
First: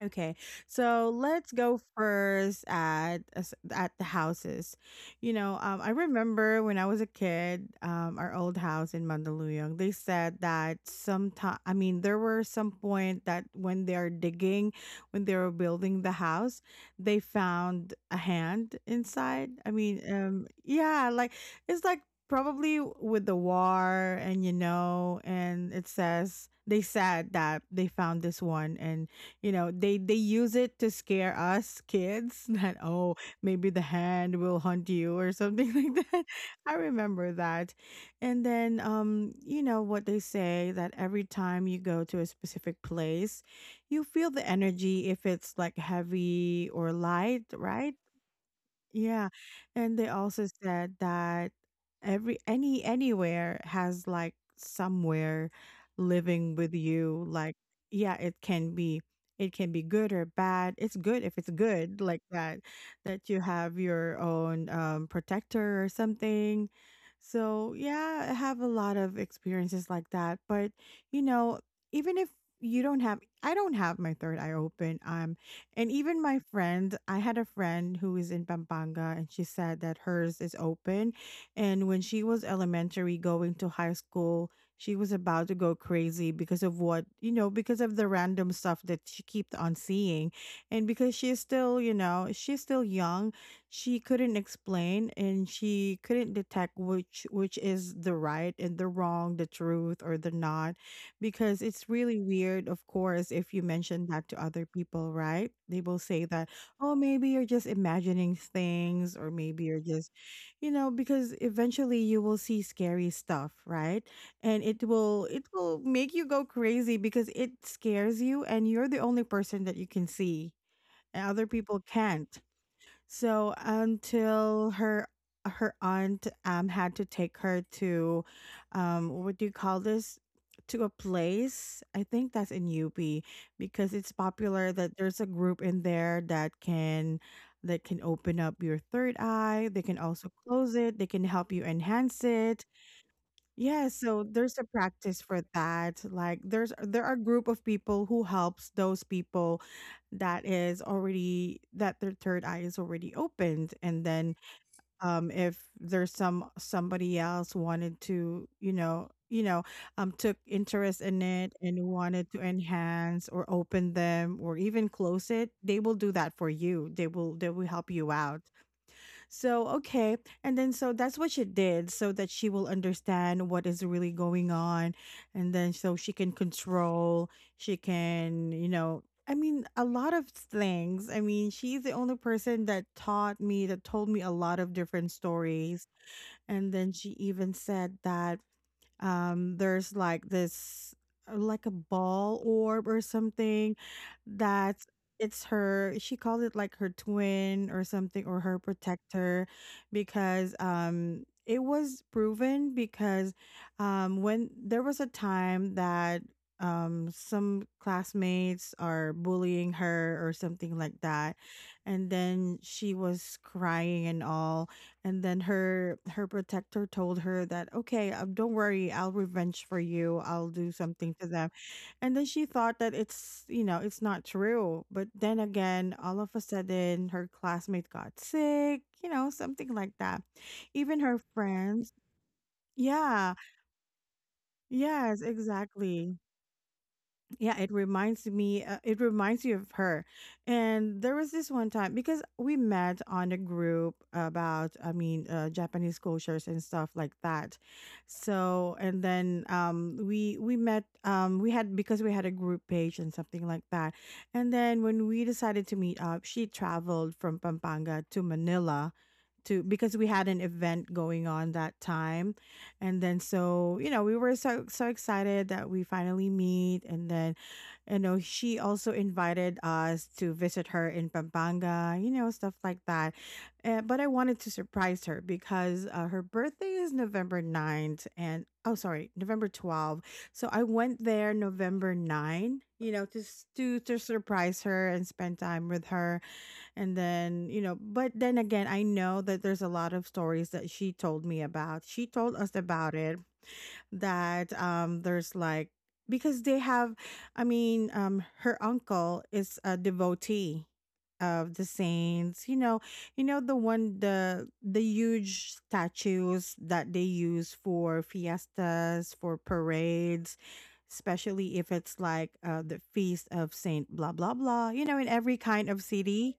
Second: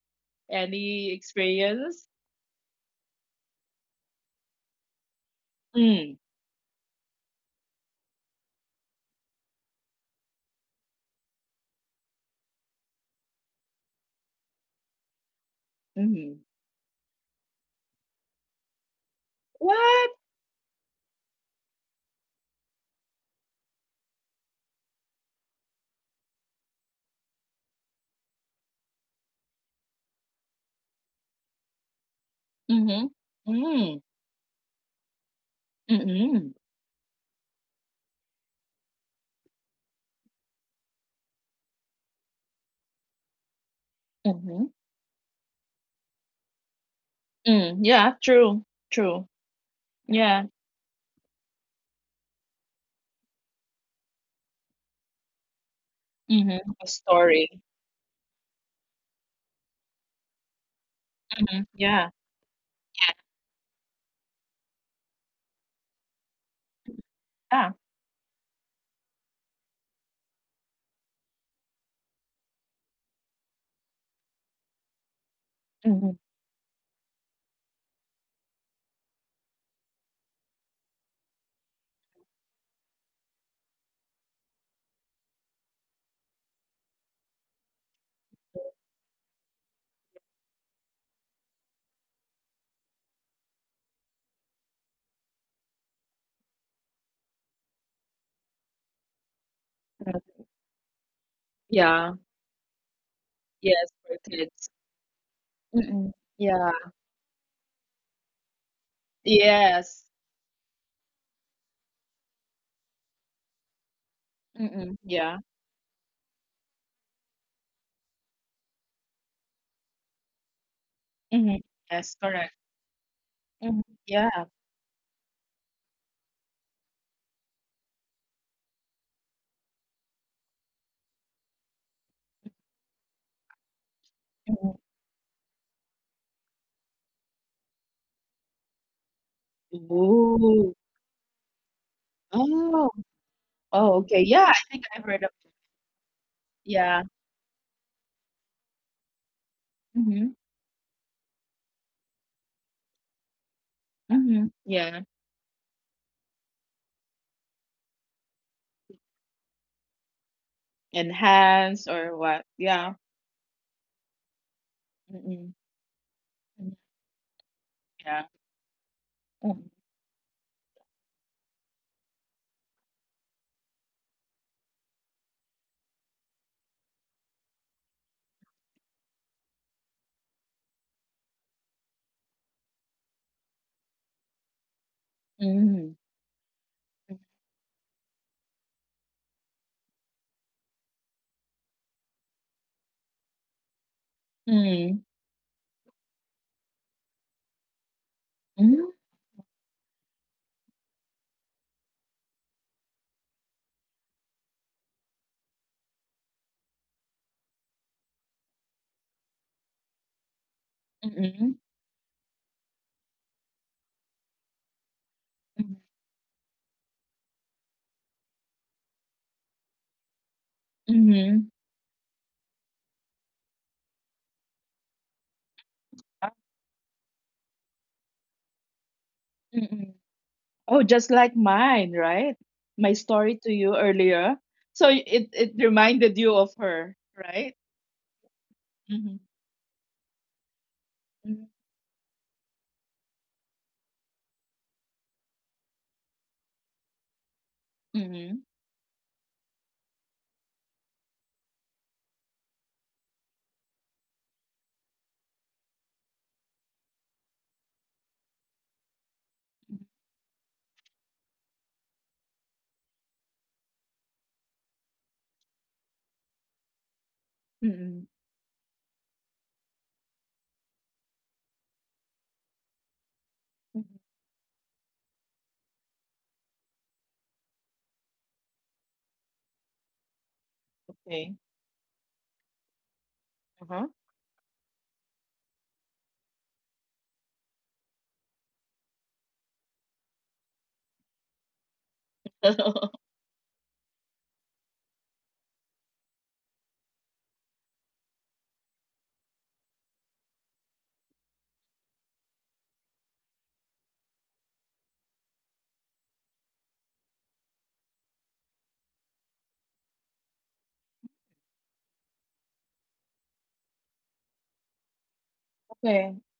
Speaker 1: Okay. So
Speaker 2: Any
Speaker 1: let's go
Speaker 2: experience?
Speaker 1: first at at the houses. You know, I
Speaker 2: Mm,
Speaker 1: remember when I was a kid, our old house in Mandaluyong, they said that sometime, I mean, there were some point that when they are digging, when they were building the
Speaker 2: mhm.
Speaker 1: house, they found a hand inside. I mean,
Speaker 2: What?
Speaker 1: yeah, like it's like probably with the war, and you know, and it says they said that they found this one, and you know they use it to scare us kids that
Speaker 2: Mhm.
Speaker 1: oh maybe the
Speaker 2: Mm,
Speaker 1: hand will hunt you or something like that.
Speaker 2: mhm,
Speaker 1: I remember that. And then you know what they say that every time you go to a specific place, you feel the
Speaker 2: mhm,
Speaker 1: energy if it's like heavy or light,
Speaker 2: mm,
Speaker 1: right?
Speaker 2: yeah, true, true.
Speaker 1: Yeah, and they
Speaker 2: Yeah,
Speaker 1: also said that every any anywhere has like somewhere living
Speaker 2: mhm,
Speaker 1: with
Speaker 2: a
Speaker 1: you.
Speaker 2: story.
Speaker 1: Like, yeah, it can be good or bad. It's good if it's
Speaker 2: Mhm,
Speaker 1: good,
Speaker 2: yeah,
Speaker 1: like that, that you have your own protector or something.
Speaker 2: yeah.
Speaker 1: So yeah, I have a lot of experiences like that. But you know, even if you don't have, I don't have my third eye open. And
Speaker 2: Mhm,
Speaker 1: even my friend, I had a friend who is in Pampanga and she said that hers is open. And when she was elementary going to high school, she was about to go crazy because of what, you know, because of the random stuff that she kept on seeing. And because she's still, you know, she's still young, she couldn't explain, and she couldn't detect which is the right and the wrong, the truth or the
Speaker 2: mhm.
Speaker 1: not, because it's
Speaker 2: Yeah,
Speaker 1: really weird, of course, if you
Speaker 2: yes,
Speaker 1: mention
Speaker 2: for
Speaker 1: that to other
Speaker 2: kids.
Speaker 1: people, right? They will
Speaker 2: Mm-mm.
Speaker 1: say that,
Speaker 2: Yeah,
Speaker 1: oh, maybe you're just imagining things, or maybe you're
Speaker 2: yes.
Speaker 1: just, you know, because eventually you will see scary stuff, right? And it
Speaker 2: Mm-mm.
Speaker 1: will
Speaker 2: Yeah.
Speaker 1: it will make you go crazy because it scares you and you're the only person that you can see and other
Speaker 2: Mm-hmm.
Speaker 1: people
Speaker 2: Yes,
Speaker 1: can't.
Speaker 2: correct.
Speaker 1: So
Speaker 2: Mm-hmm. Yeah.
Speaker 1: until her her aunt had to take her to what do you call this? To a place. I think that's in UP because it's
Speaker 2: Mm-hmm.
Speaker 1: popular that there's a group in there that can open up your third eye. They can also close
Speaker 2: Ooh.
Speaker 1: it. They can help you enhance it.
Speaker 2: Oh.
Speaker 1: Yeah,
Speaker 2: Oh,
Speaker 1: so
Speaker 2: okay. Yeah, I
Speaker 1: there's a
Speaker 2: think I've
Speaker 1: practice
Speaker 2: heard of.
Speaker 1: for that. Like there
Speaker 2: Yeah.
Speaker 1: are a group of people who helps those people
Speaker 2: Mm-hmm.
Speaker 1: that is already that their third eye is already opened, and then
Speaker 2: Mm-hmm. Yeah.
Speaker 1: if there's some somebody else wanted to, you know, took interest in it and
Speaker 2: Enhance or
Speaker 1: wanted to
Speaker 2: what? Yeah.
Speaker 1: enhance or open them or even close it,
Speaker 2: Mm-mm.
Speaker 1: they will do that for you. They will help you
Speaker 2: Yeah.
Speaker 1: out. So,
Speaker 2: Mm.
Speaker 1: okay. And then, so that's what she did so that she will understand what is really going on. And then, so she can control, she can, you know, I mean, a lot of things. I mean, she's the only person that taught me, that told me a lot of different stories.
Speaker 2: Mhm.
Speaker 1: And then she even said that there's like this like a ball orb or something that
Speaker 2: Mm.
Speaker 1: it's her, she called it like her twin or something, or her
Speaker 2: Mhm.
Speaker 1: protector, because it was proven because when there was a time that some classmates are bullying her or something like that,
Speaker 2: Mm-mm.
Speaker 1: and then she was crying and all, and then
Speaker 2: Mhm.
Speaker 1: her her protector told her that, "Okay, don't worry, I'll revenge for you. I'll do something to them."
Speaker 2: Mhm.
Speaker 1: And then she thought that it's, you know, it's not true. But then again, all of
Speaker 2: Ah,
Speaker 1: a sudden, her classmate got sick, you know, something like
Speaker 2: mm-mm.
Speaker 1: that.
Speaker 2: Oh,
Speaker 1: Even
Speaker 2: just
Speaker 1: her
Speaker 2: like
Speaker 1: friends.
Speaker 2: mine, right? My
Speaker 1: Yeah.
Speaker 2: story to you earlier. So
Speaker 1: Yes,
Speaker 2: it
Speaker 1: exactly.
Speaker 2: reminded you of her, right?
Speaker 1: Yeah, it reminds me. It
Speaker 2: Mm-hmm.
Speaker 1: reminds you of her, and there was this one time because we met on a group about, I mean, Japanese cultures and stuff like that.
Speaker 2: Mm-hmm.
Speaker 1: So, and then we met. We had because we had a group page and something like that. And then when we decided to meet up, she traveled from Pampanga to Manila, to because we had an event going on that time. And then we were so excited that we finally meet, and then
Speaker 2: Mm-hmm.
Speaker 1: she also invited us to visit her in Pampanga, stuff like that.
Speaker 2: Mm-hmm.
Speaker 1: But I wanted to surprise her because her birthday is November 9th, and, oh, sorry, November 12th. So I went there
Speaker 2: Okay.
Speaker 1: November 9, to,
Speaker 2: Uh-huh.
Speaker 1: to surprise her and spend time with her. And then, but then again, I know that there's a lot of stories that she told me about. She told us about it that there's like, because they have, I mean, her uncle is a devotee of the saints, you know, you know, the one, the huge statues that they use for fiestas, for parades, especially if it's like the feast of Saint blah blah blah, you know, in every kind of
Speaker 2: Okay.
Speaker 1: city.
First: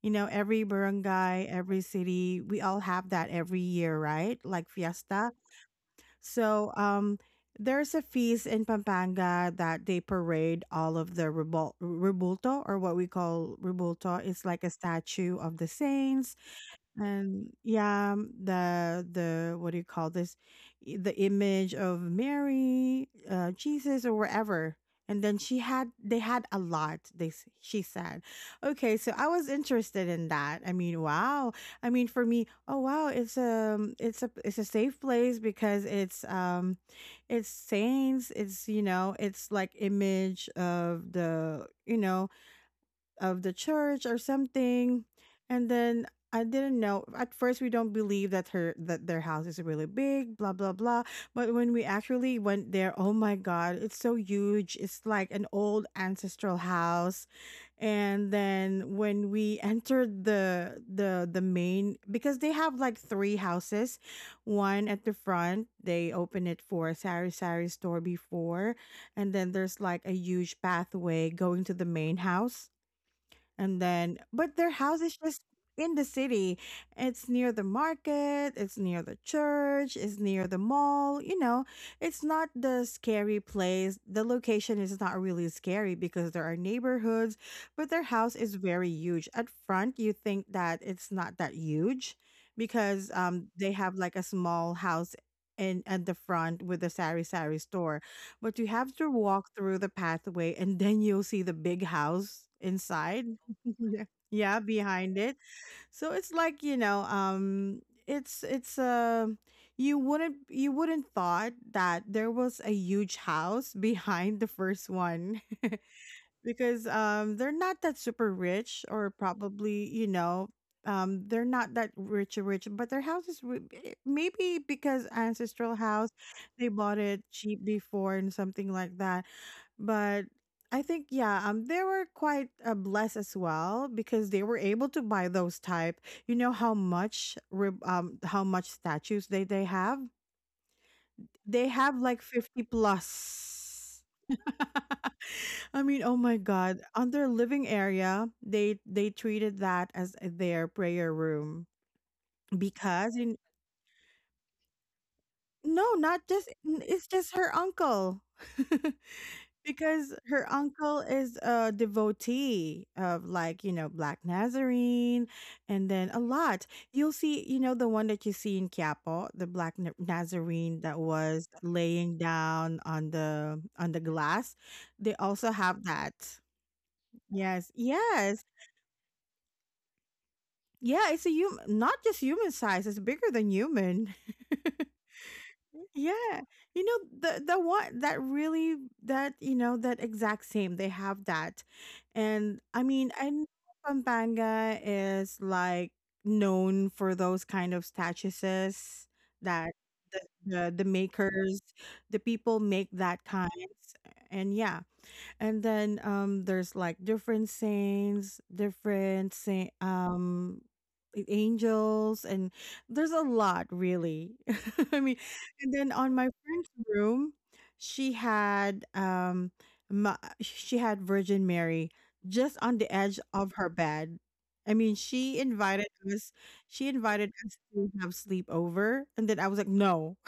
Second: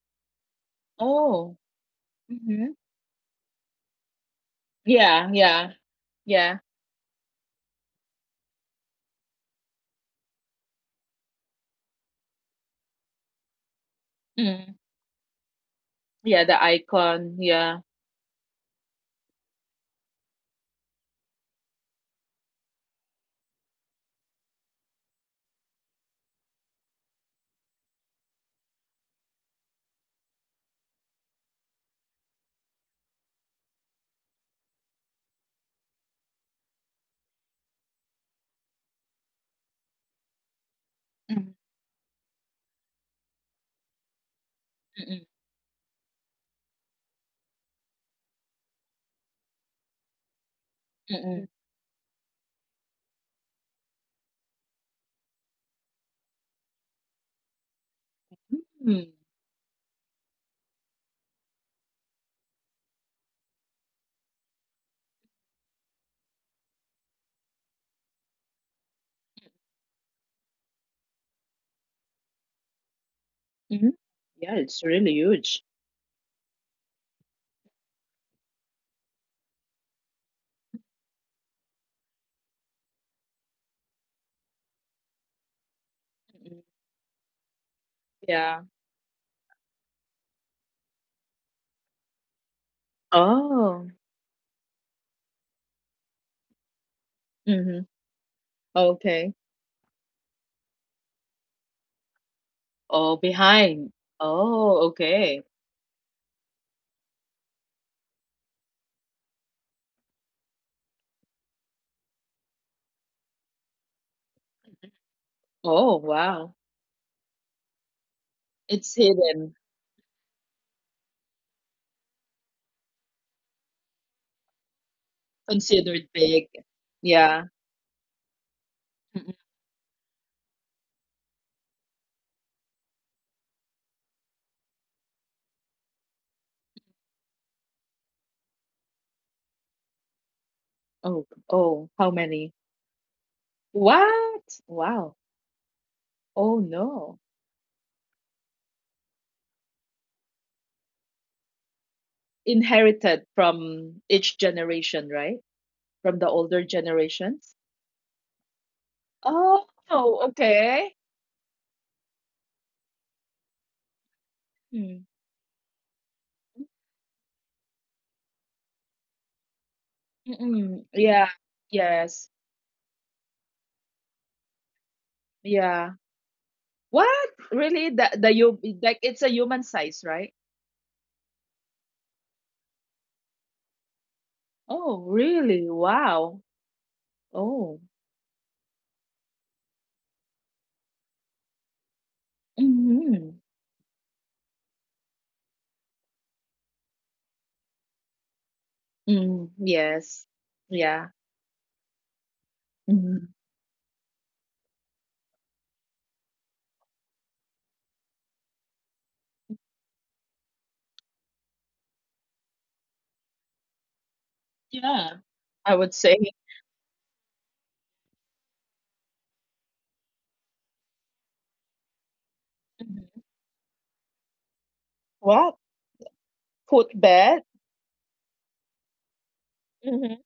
Speaker 1: You know, every barangay,
Speaker 2: Oh.
Speaker 1: every city, we
Speaker 2: Mm-hmm.
Speaker 1: all have that every year, right? Like
Speaker 2: Yeah,
Speaker 1: fiesta.
Speaker 2: yeah, yeah.
Speaker 1: So there's a feast in Pampanga that they parade all of the ribulto, or what we call ribulto. It's like a
Speaker 2: Mm.
Speaker 1: statue of the saints.
Speaker 2: Yeah, the icon.
Speaker 1: And
Speaker 2: Yeah.
Speaker 1: yeah, the what do you call this? The image of Mary, Jesus, or wherever. And then she had they had a lot. She said, okay. So I was interested in that. I mean, wow. I mean, for me, oh wow, it's a safe place because it's saints. It's, you know, it's like image of the, you know, of the church or something. And then I didn't know. At first, we don't believe that her that their house is really big, blah blah blah.
Speaker 2: Mm-mm.
Speaker 1: But when we actually went there, oh my god, it's so huge. It's like an old ancestral house. And then
Speaker 2: Mm,
Speaker 1: when we entered the main, because they have like three houses. One at the front, they open it for Sari Sari store before, and then there's like a huge pathway going to the main house, and
Speaker 2: mhm.
Speaker 1: then, but
Speaker 2: Yeah,
Speaker 1: their
Speaker 2: it's
Speaker 1: house
Speaker 2: really
Speaker 1: is just
Speaker 2: huge.
Speaker 1: in the city. It's near the market, it's near the church, it's near the mall. You know, it's not the scary place. The location is not really scary because there are
Speaker 2: Mm,
Speaker 1: neighborhoods, but their house is
Speaker 2: yeah.
Speaker 1: very huge. At front, you think that it's not that huge because they
Speaker 2: Oh.
Speaker 1: have like a small house. In, at the front with the sari sari
Speaker 2: Mm-hmm.
Speaker 1: store, but you have to
Speaker 2: Okay.
Speaker 1: walk through the pathway and then you'll see the big house
Speaker 2: Oh,
Speaker 1: inside.
Speaker 2: behind.
Speaker 1: Yeah yeah,
Speaker 2: Oh,
Speaker 1: behind it.
Speaker 2: okay.
Speaker 1: So it's like, you know, it's you wouldn't thought that there was a huge house behind the first one
Speaker 2: Oh, wow.
Speaker 1: because they're not that super rich,
Speaker 2: It's
Speaker 1: or
Speaker 2: hidden,
Speaker 1: probably, you know, they're not that rich rich, but their house is eh, maybe because ancestral house,
Speaker 2: considered big.
Speaker 1: they bought it
Speaker 2: Yeah.
Speaker 1: cheap before and something like that.
Speaker 2: Mm-mm.
Speaker 1: But I think yeah, they were quite blessed as well because they were able to buy those type. You know how much how much statues they have.
Speaker 2: Oh,
Speaker 1: They
Speaker 2: oh,
Speaker 1: have
Speaker 2: how
Speaker 1: like
Speaker 2: many?
Speaker 1: 50 plus.
Speaker 2: What? Wow.
Speaker 1: I mean, oh my
Speaker 2: Oh,
Speaker 1: God. On
Speaker 2: no.
Speaker 1: their living area, they treated that as their prayer room because
Speaker 2: Inherited
Speaker 1: in,
Speaker 2: from each generation, right?
Speaker 1: no,
Speaker 2: From
Speaker 1: not
Speaker 2: the
Speaker 1: just,
Speaker 2: older
Speaker 1: it's just her
Speaker 2: generations.
Speaker 1: uncle.
Speaker 2: Oh,
Speaker 1: Because her
Speaker 2: okay.
Speaker 1: uncle is a devotee of, like, you know, Black
Speaker 2: Mm.
Speaker 1: Nazarene and then a lot. You'll see, you know, the one that you see in Quiapo, the Nazarene
Speaker 2: Mm-mm.
Speaker 1: that
Speaker 2: Yeah.
Speaker 1: was laying
Speaker 2: Yes.
Speaker 1: down on the glass. They also have
Speaker 2: Yeah.
Speaker 1: that.
Speaker 2: What?
Speaker 1: Yes,
Speaker 2: Really? The
Speaker 1: yes.
Speaker 2: you like it's a human size, right?
Speaker 1: Yeah, it's a human, not just human size, it's bigger than human.
Speaker 2: Oh, really?
Speaker 1: Yeah.
Speaker 2: Wow.
Speaker 1: You know, the
Speaker 2: Oh.
Speaker 1: one that really, that, you know, that exact same, they have that. And I mean, I
Speaker 2: Mm-hmm.
Speaker 1: know Pampanga is like known for those kind of statues
Speaker 2: Mm,
Speaker 1: that the,
Speaker 2: yes.
Speaker 1: the
Speaker 2: Yeah.
Speaker 1: makers, the people make that
Speaker 2: Mhm.
Speaker 1: kinds. And yeah, and then there's like different saints, different saint, angels, and there's a lot really. I mean,
Speaker 2: Yeah.
Speaker 1: and
Speaker 2: I
Speaker 1: then
Speaker 2: would
Speaker 1: on
Speaker 2: say.
Speaker 1: my friend's room she had she had Virgin Mary just on the edge
Speaker 2: Mhm.
Speaker 1: of her bed. I mean,
Speaker 2: What?
Speaker 1: us she
Speaker 2: Foot
Speaker 1: invited
Speaker 2: bed?
Speaker 1: us to have sleepover and then I was like, no,
Speaker 2: Mm-hmm.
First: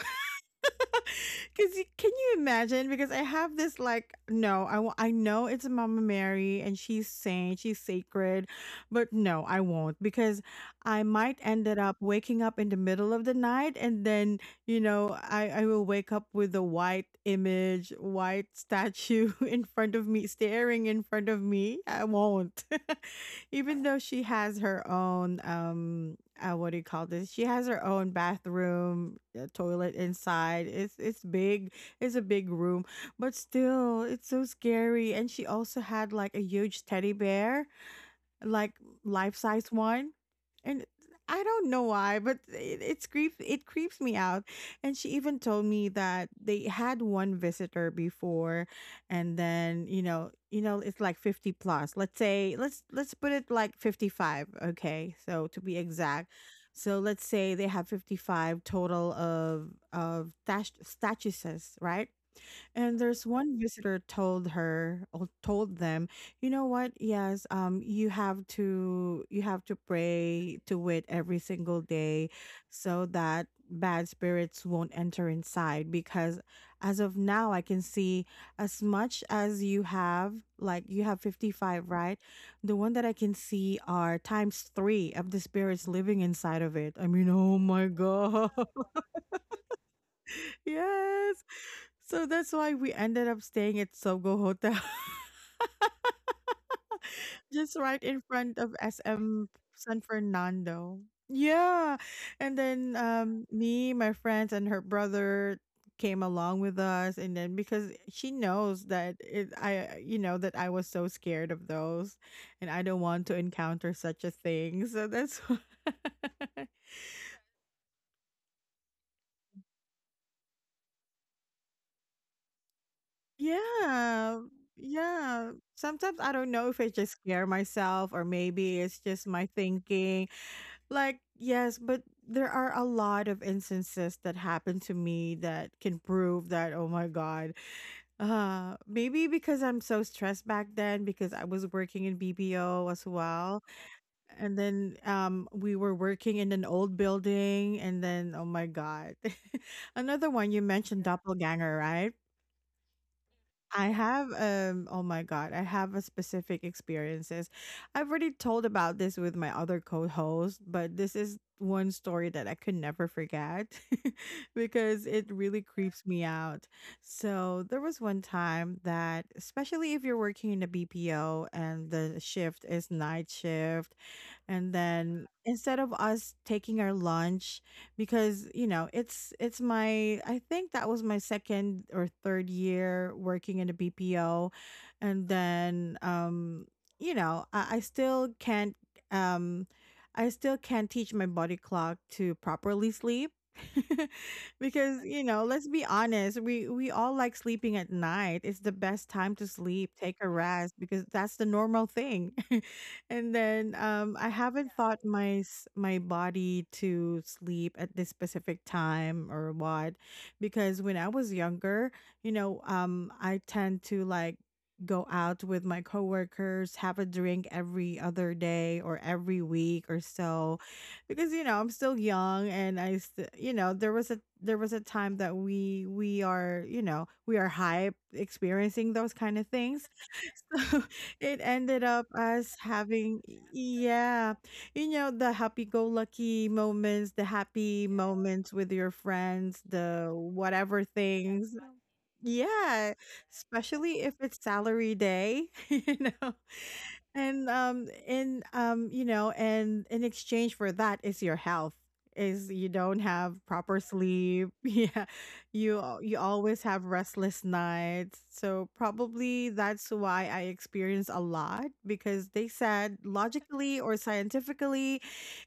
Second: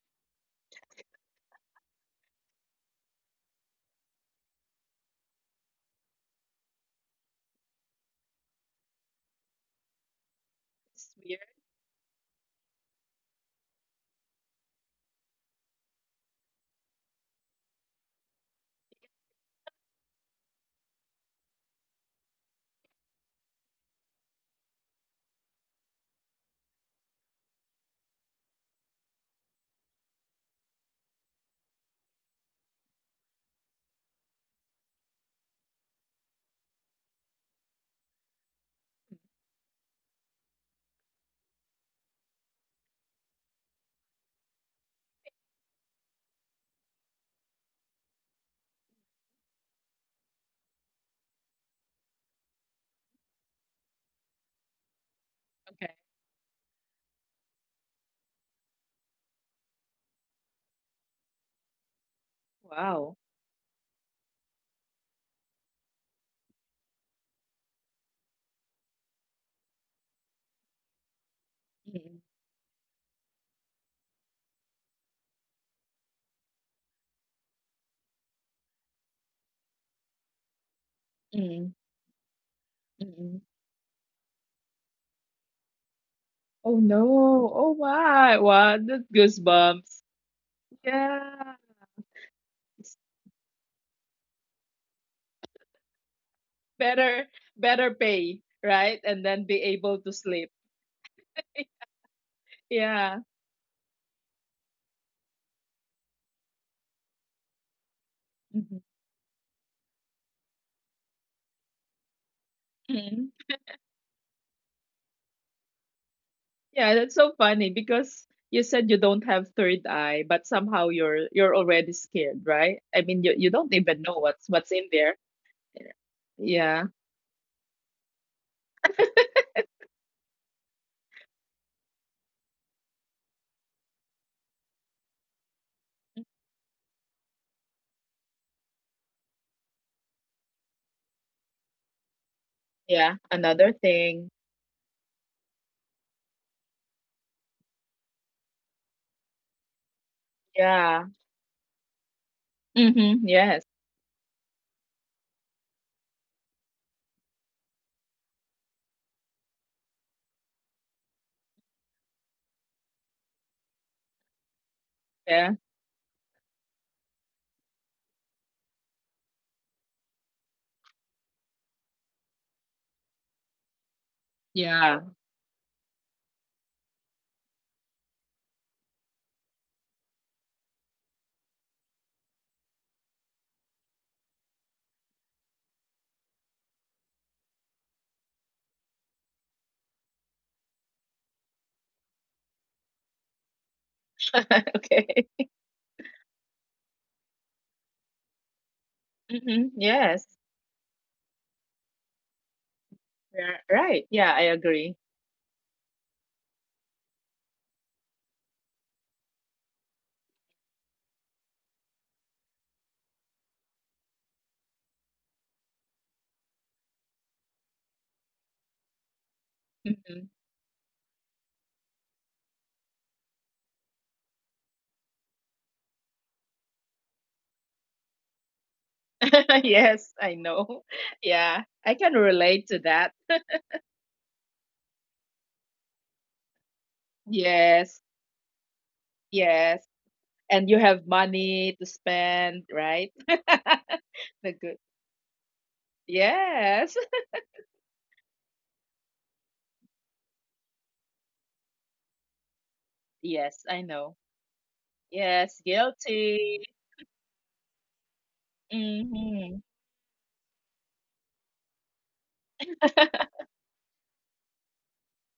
Speaker 1: because can you imagine? Because I have this like, no, I know it's Mama Mary and she's saint, she's sacred, but no, I won't because I
Speaker 2: It's
Speaker 1: might
Speaker 2: weird.
Speaker 1: ended up waking up in the middle of the night and then, you know, I will wake up with a white image, white statue in front of me, staring in front of me. I won't, even though she has her own what do you call this? She has her own bathroom, a toilet inside. It's big. It's a big room, but still, it's so scary. And she also had like a huge teddy bear, like life size one, and I don't know why, but it creeps me out. And she even told me that they had one visitor before, and then, you know, you know it's like 50 plus. Let's say let's put it like 55. Okay, so to be
Speaker 2: Okay.
Speaker 1: exact. So let's say they have 55 total of statues, right? And
Speaker 2: Wow.
Speaker 1: there's one visitor told her, or told them, you know what? Yes, you have to pray to it every single
Speaker 2: Mm,
Speaker 1: day, so that bad spirits won't enter inside. Because as of now, I can see, as much as you have, like you have
Speaker 2: mm,
Speaker 1: 55, right? The one that I can
Speaker 2: mm.
Speaker 1: see are times three of the spirits living inside of
Speaker 2: Oh
Speaker 1: it. I mean,
Speaker 2: no.
Speaker 1: oh
Speaker 2: Oh
Speaker 1: my
Speaker 2: why?
Speaker 1: god.
Speaker 2: Wow. That goosebumps.
Speaker 1: Yes.
Speaker 2: Yeah.
Speaker 1: So that's why we
Speaker 2: It's
Speaker 1: ended up staying at Sogo Hotel,
Speaker 2: better
Speaker 1: just
Speaker 2: better
Speaker 1: right in
Speaker 2: pay,
Speaker 1: front of
Speaker 2: right? And then
Speaker 1: SM
Speaker 2: be
Speaker 1: San
Speaker 2: able to sleep.
Speaker 1: Fernando. Yeah. And then
Speaker 2: Yeah.
Speaker 1: me, my friends and her brother came along with us, and then because she knows that, I, you know, that I was so scared of those and I don't want
Speaker 2: Mhm.
Speaker 1: to encounter such a thing. So that's why.
Speaker 2: Yeah, that's so funny because you said you don't have third eye, but somehow you're already scared, right? I mean, you don't even know
Speaker 1: Yeah.
Speaker 2: what's in there.
Speaker 1: Yeah. Sometimes I don't know if I
Speaker 2: Yeah,
Speaker 1: just scare myself, or maybe it's just my thinking. Like, yes, but there are a lot of instances that happen to me that can prove that, oh my God. Maybe because I'm so stressed back then because I was working in BPO as
Speaker 2: yeah.
Speaker 1: well.
Speaker 2: Another thing.
Speaker 1: And then we were working in an old building and then, oh my God. Another one you mentioned,
Speaker 2: Yeah.
Speaker 1: doppelganger, right?
Speaker 2: Mm-hmm. Yes.
Speaker 1: I have oh my god, I have a specific experiences. I've already told about this with my other co-host, but this is one story that I could never forget because it really
Speaker 2: Yeah.
Speaker 1: creeps me out. So, there was one time that, especially if you're working in a BPO and the shift is night shift, and
Speaker 2: Yeah.
Speaker 1: then instead of us taking our lunch, because you know it's my I think that was my second or third year working in a BPO, and then you know, I still can't um I still can't teach my body clock to properly sleep. Because you
Speaker 2: Okay.
Speaker 1: know, let's be honest, we all like sleeping at night. It's the best time to
Speaker 2: Mm-hmm.
Speaker 1: sleep, take a
Speaker 2: Yes.
Speaker 1: rest, because that's the normal thing. And
Speaker 2: Yeah,
Speaker 1: then
Speaker 2: right.
Speaker 1: I
Speaker 2: Yeah, I
Speaker 1: haven't taught
Speaker 2: agree.
Speaker 1: my my body to sleep at this specific time or what, because when I was younger, you know, I tend to like go out with my coworkers, have a drink every other day or every week or
Speaker 2: Hmm.
Speaker 1: so, because you know, I'm still young and, you know, there was a time that we are, you know, we are hype experiencing those kind of things.
Speaker 2: Yes, I know.
Speaker 1: It
Speaker 2: Yeah,
Speaker 1: ended up
Speaker 2: I can
Speaker 1: as
Speaker 2: relate to
Speaker 1: having,
Speaker 2: that.
Speaker 1: yeah, you know, the happy-go-lucky moments, the happy
Speaker 2: Yes.
Speaker 1: moments with your friends,
Speaker 2: Yes.
Speaker 1: the
Speaker 2: And
Speaker 1: whatever
Speaker 2: you have
Speaker 1: things.
Speaker 2: money to spend,
Speaker 1: Yeah,
Speaker 2: right?
Speaker 1: especially if it's
Speaker 2: The good.
Speaker 1: salary day. You know,
Speaker 2: Yes.
Speaker 1: and you know, and in exchange for that is your health, is you don't have
Speaker 2: Yes,
Speaker 1: proper
Speaker 2: I know.
Speaker 1: sleep. Yeah,
Speaker 2: Yes,
Speaker 1: you always
Speaker 2: guilty.
Speaker 1: have restless nights, so probably
Speaker 2: Mm-hmm.
Speaker 1: that's why I experience a lot, because they said logically or scientifically,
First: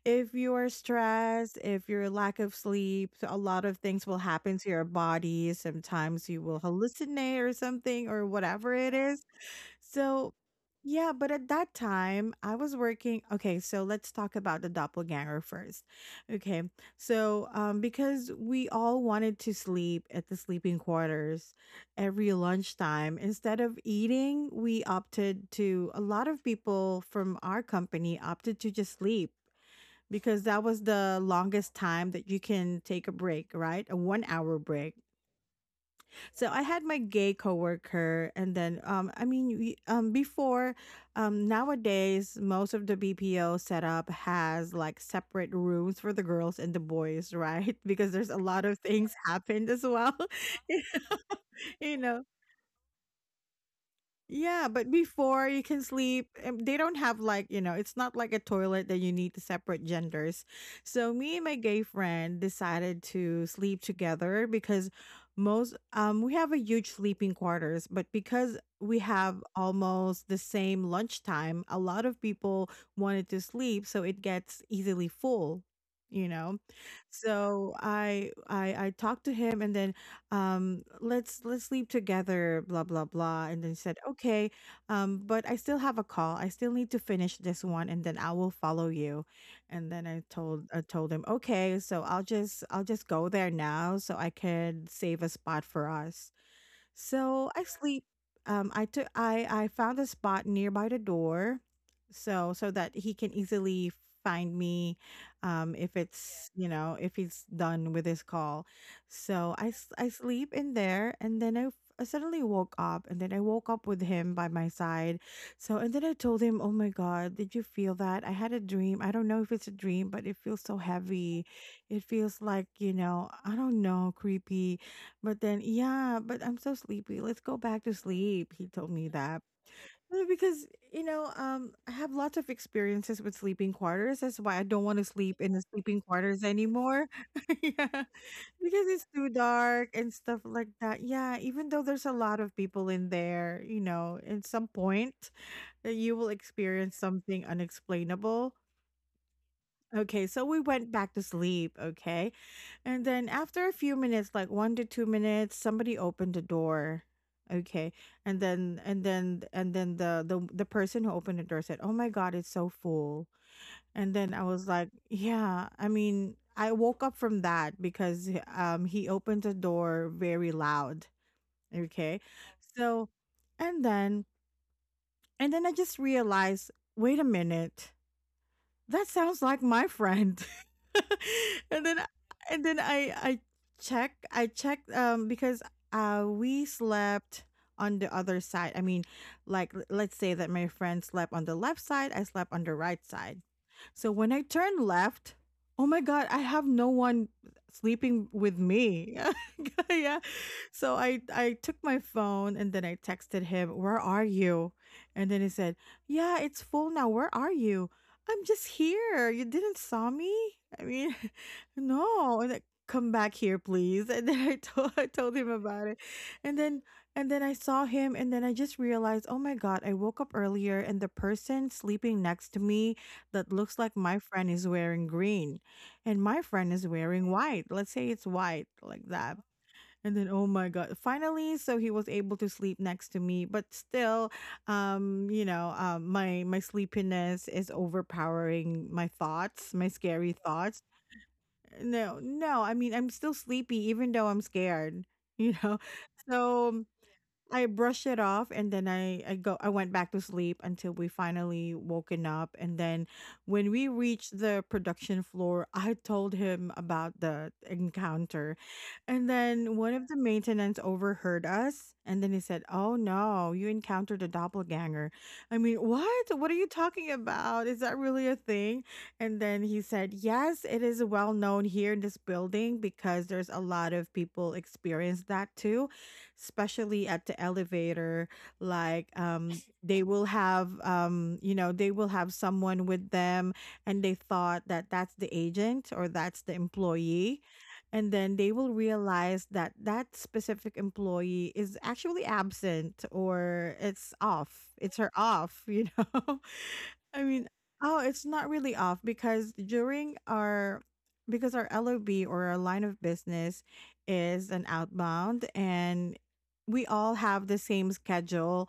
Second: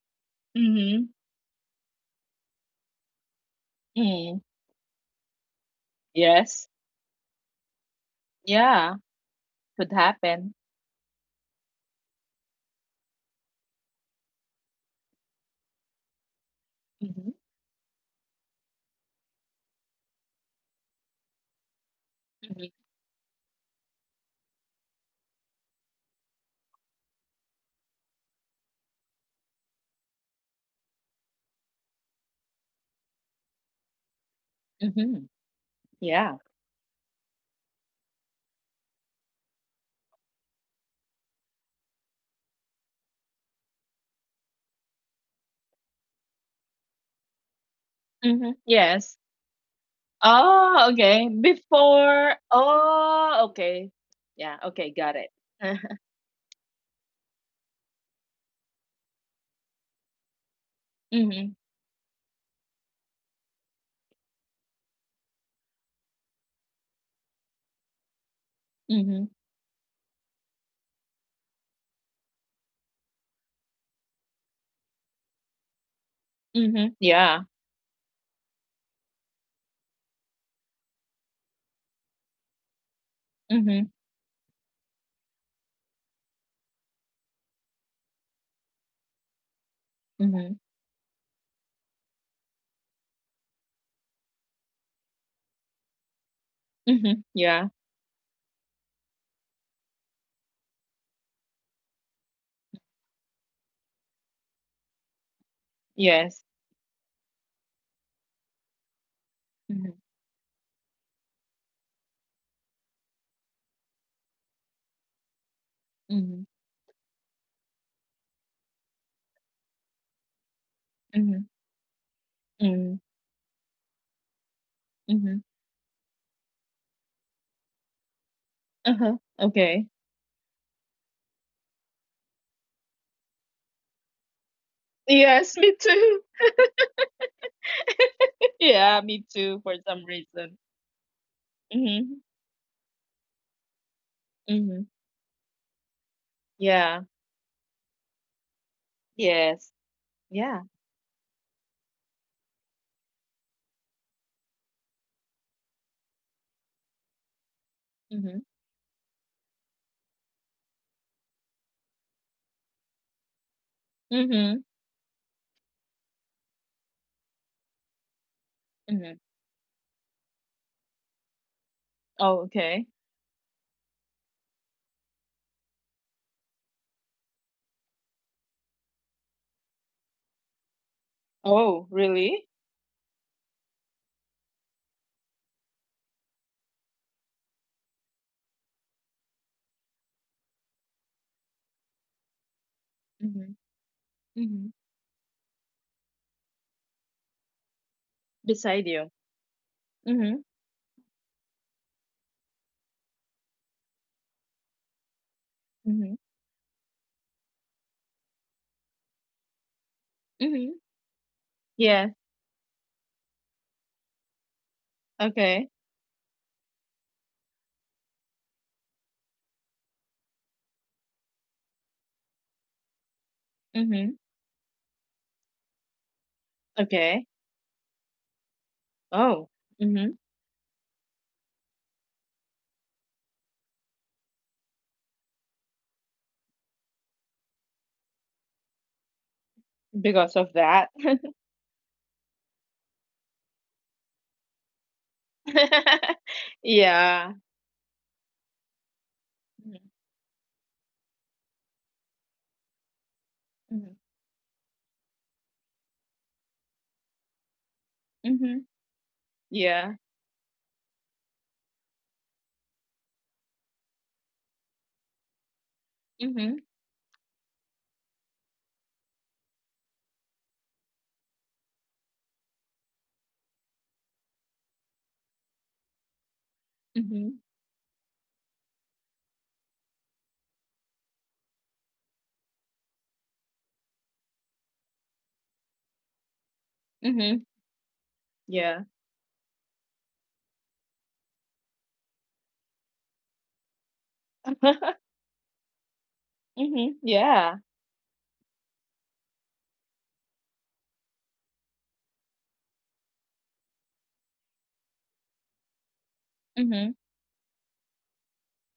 Speaker 1: if you are
Speaker 2: Mm-hmm.
Speaker 1: stressed, if you're lack of sleep, so a lot of things will
Speaker 2: Mm.
Speaker 1: happen to your body. Sometimes you will
Speaker 2: Yes.
Speaker 1: hallucinate or something, or whatever it
Speaker 2: Yeah.
Speaker 1: is.
Speaker 2: Could
Speaker 1: So,
Speaker 2: happen.
Speaker 1: yeah, but at that time, I was working. Okay, so let's talk about the doppelganger first. Okay,
Speaker 2: Mm-hmm.
Speaker 1: so because we all wanted to sleep at the sleeping quarters every
Speaker 2: Mm-hmm.
Speaker 1: lunchtime, instead of eating, we opted to, a lot of people from our company opted to just sleep because that was the longest time that you can take a break, right? A 1 hour break.
Speaker 2: Mm-hmm. Yeah.
Speaker 1: So I had my gay coworker, and then before, nowadays most of the BPO setup has like separate rooms for the girls and the boys, right? Because there's a
Speaker 2: Mm-hmm.
Speaker 1: lot of
Speaker 2: Yes.
Speaker 1: things happened as well,
Speaker 2: Oh, okay.
Speaker 1: you know.
Speaker 2: Before. Oh, okay. Yeah.
Speaker 1: Yeah,
Speaker 2: Okay.
Speaker 1: but
Speaker 2: Got it.
Speaker 1: before you can sleep, they don't have like, you know, it's not like a toilet that you need to separate genders. So me
Speaker 2: Mm-hmm.
Speaker 1: and my gay friend decided to sleep together because most we have a huge sleeping quarters, but because we
Speaker 2: Mm-hmm.
Speaker 1: have almost the same lunchtime, a lot of people wanted to sleep, so it gets easily full, you know.
Speaker 2: Mm-hmm. Yeah.
Speaker 1: So I talked to him and then let's sleep together blah blah blah and then
Speaker 2: Mm-hmm.
Speaker 1: said okay. But I still have a call, I still need to finish this one and then I will follow you. And then i
Speaker 2: Mm-hmm.
Speaker 1: told i told him, okay, so I'll just go there now so I can save a spot for us.
Speaker 2: Mm-hmm.
Speaker 1: So
Speaker 2: Yeah.
Speaker 1: I sleep. I took I found a spot nearby the door, so that he can easily find me, if
Speaker 2: Yes.
Speaker 1: it's you know if he's done with his call. So I
Speaker 2: Mm-hmm.
Speaker 1: s- I sleep in there, and then I suddenly woke up, and then I woke up with him by my side. So and then I
Speaker 2: Mm-hmm,
Speaker 1: told him, "Oh my God, did you feel that? I had a dream. I don't know if it's a dream, but it feels so
Speaker 2: mhm,
Speaker 1: heavy. It feels like
Speaker 2: mm,
Speaker 1: you know I don't know, creepy."
Speaker 2: mhm,
Speaker 1: But then, "Yeah, but I'm so sleepy. Let's go back to sleep." He told
Speaker 2: uh-huh,
Speaker 1: me that.
Speaker 2: okay.
Speaker 1: Well, because, you know, I have lots of experiences with sleeping quarters. That's why I don't wanna sleep
Speaker 2: Yes,
Speaker 1: in the
Speaker 2: me
Speaker 1: sleeping
Speaker 2: too.
Speaker 1: quarters anymore. Yeah, because
Speaker 2: Yeah,
Speaker 1: it's
Speaker 2: me
Speaker 1: too
Speaker 2: too, for
Speaker 1: dark
Speaker 2: some
Speaker 1: and stuff
Speaker 2: reason.
Speaker 1: like that. Yeah, even though
Speaker 2: Mm-hmm,
Speaker 1: there's a lot of people in there, you know, at some
Speaker 2: mm-hmm,
Speaker 1: point, you will
Speaker 2: yeah,
Speaker 1: experience something unexplainable.
Speaker 2: yes,
Speaker 1: Okay, so
Speaker 2: yeah,
Speaker 1: we went back to sleep, okay? And then after a few minutes, like 1 to 2 minutes, somebody opened the door. Okay.
Speaker 2: mm-hmm,
Speaker 1: And then the person who opened the door said, "Oh my god, it's so full." And then I
Speaker 2: mm-hmm,
Speaker 1: was like, "Yeah, I mean, I woke up from that because
Speaker 2: mm-hmm.
Speaker 1: he opened the door very loud." Okay.
Speaker 2: Oh, okay.
Speaker 1: So and then I just realized, "Wait a minute, that sounds like my friend."
Speaker 2: Oh,
Speaker 1: And then
Speaker 2: really?
Speaker 1: and then i i I checked, because we slept on the other side. I mean, like, l- let's say that my friend slept on the left side, I slept on the right side.
Speaker 2: Mm-hmm,
Speaker 1: So when I
Speaker 2: mm-hmm.
Speaker 1: turned left, oh my god, I have no one sleeping with
Speaker 2: Beside you.
Speaker 1: me. Yeah,
Speaker 2: Mm-hmm,
Speaker 1: so I took my phone and then I texted him, "Where are you?" And then he said,
Speaker 2: mm-hmm,
Speaker 1: "Yeah, it's full now, where are you? I'm just here. You didn't saw me?"
Speaker 2: mm-hmm.
Speaker 1: I mean,
Speaker 2: Yes,
Speaker 1: no. And like, come back here, please. And then I told I told him
Speaker 2: okay.
Speaker 1: about it. And then I saw him and then I just realized, oh my God, I woke up earlier and the person sleeping next to me that looks like
Speaker 2: Mm-hmm,
Speaker 1: my friend is wearing green. And my friend is
Speaker 2: okay.
Speaker 1: wearing white. Let's say it's white like
Speaker 2: Oh,
Speaker 1: that.
Speaker 2: mm-hmm,
Speaker 1: And then, oh my God, finally, so he was able to sleep next to me. But still, my sleepiness is overpowering my thoughts, my
Speaker 2: because
Speaker 1: scary
Speaker 2: of that.
Speaker 1: thoughts. No, no, I mean, I'm still sleepy even though I'm scared, you know. So
Speaker 2: Yeah.
Speaker 1: I brushed it off and then I
Speaker 2: Mm-hmm,
Speaker 1: went back to sleep until we finally woken up, and then when
Speaker 2: mm-hmm,
Speaker 1: we reached the production floor, I told him about the
Speaker 2: mm-hmm.
Speaker 1: encounter. And then
Speaker 2: Yeah.
Speaker 1: one of the maintenance overheard us and then he said, "Oh no, you encountered a doppelganger." I mean, "What?
Speaker 2: Mm-hmm,
Speaker 1: What are you talking about? Is that really a thing?" And then he said, "Yes, it is well known here in this building because there's a lot of people experience that too, especially
Speaker 2: mm-hmm,
Speaker 1: at the elevator, like, they will have you know they will have someone with them, and they thought that that's the agent or that's the
Speaker 2: mm-hmm.
Speaker 1: employee. And then they will
Speaker 2: Yeah.
Speaker 1: realize that that specific employee is actually absent or it's off, it's her off, you know."
Speaker 2: Mhm.
Speaker 1: I
Speaker 2: Yeah.
Speaker 1: mean, oh, it's not really off because during our, because our lob or our line of business is an outbound, and
Speaker 2: Mhm.
Speaker 1: we all have the same schedule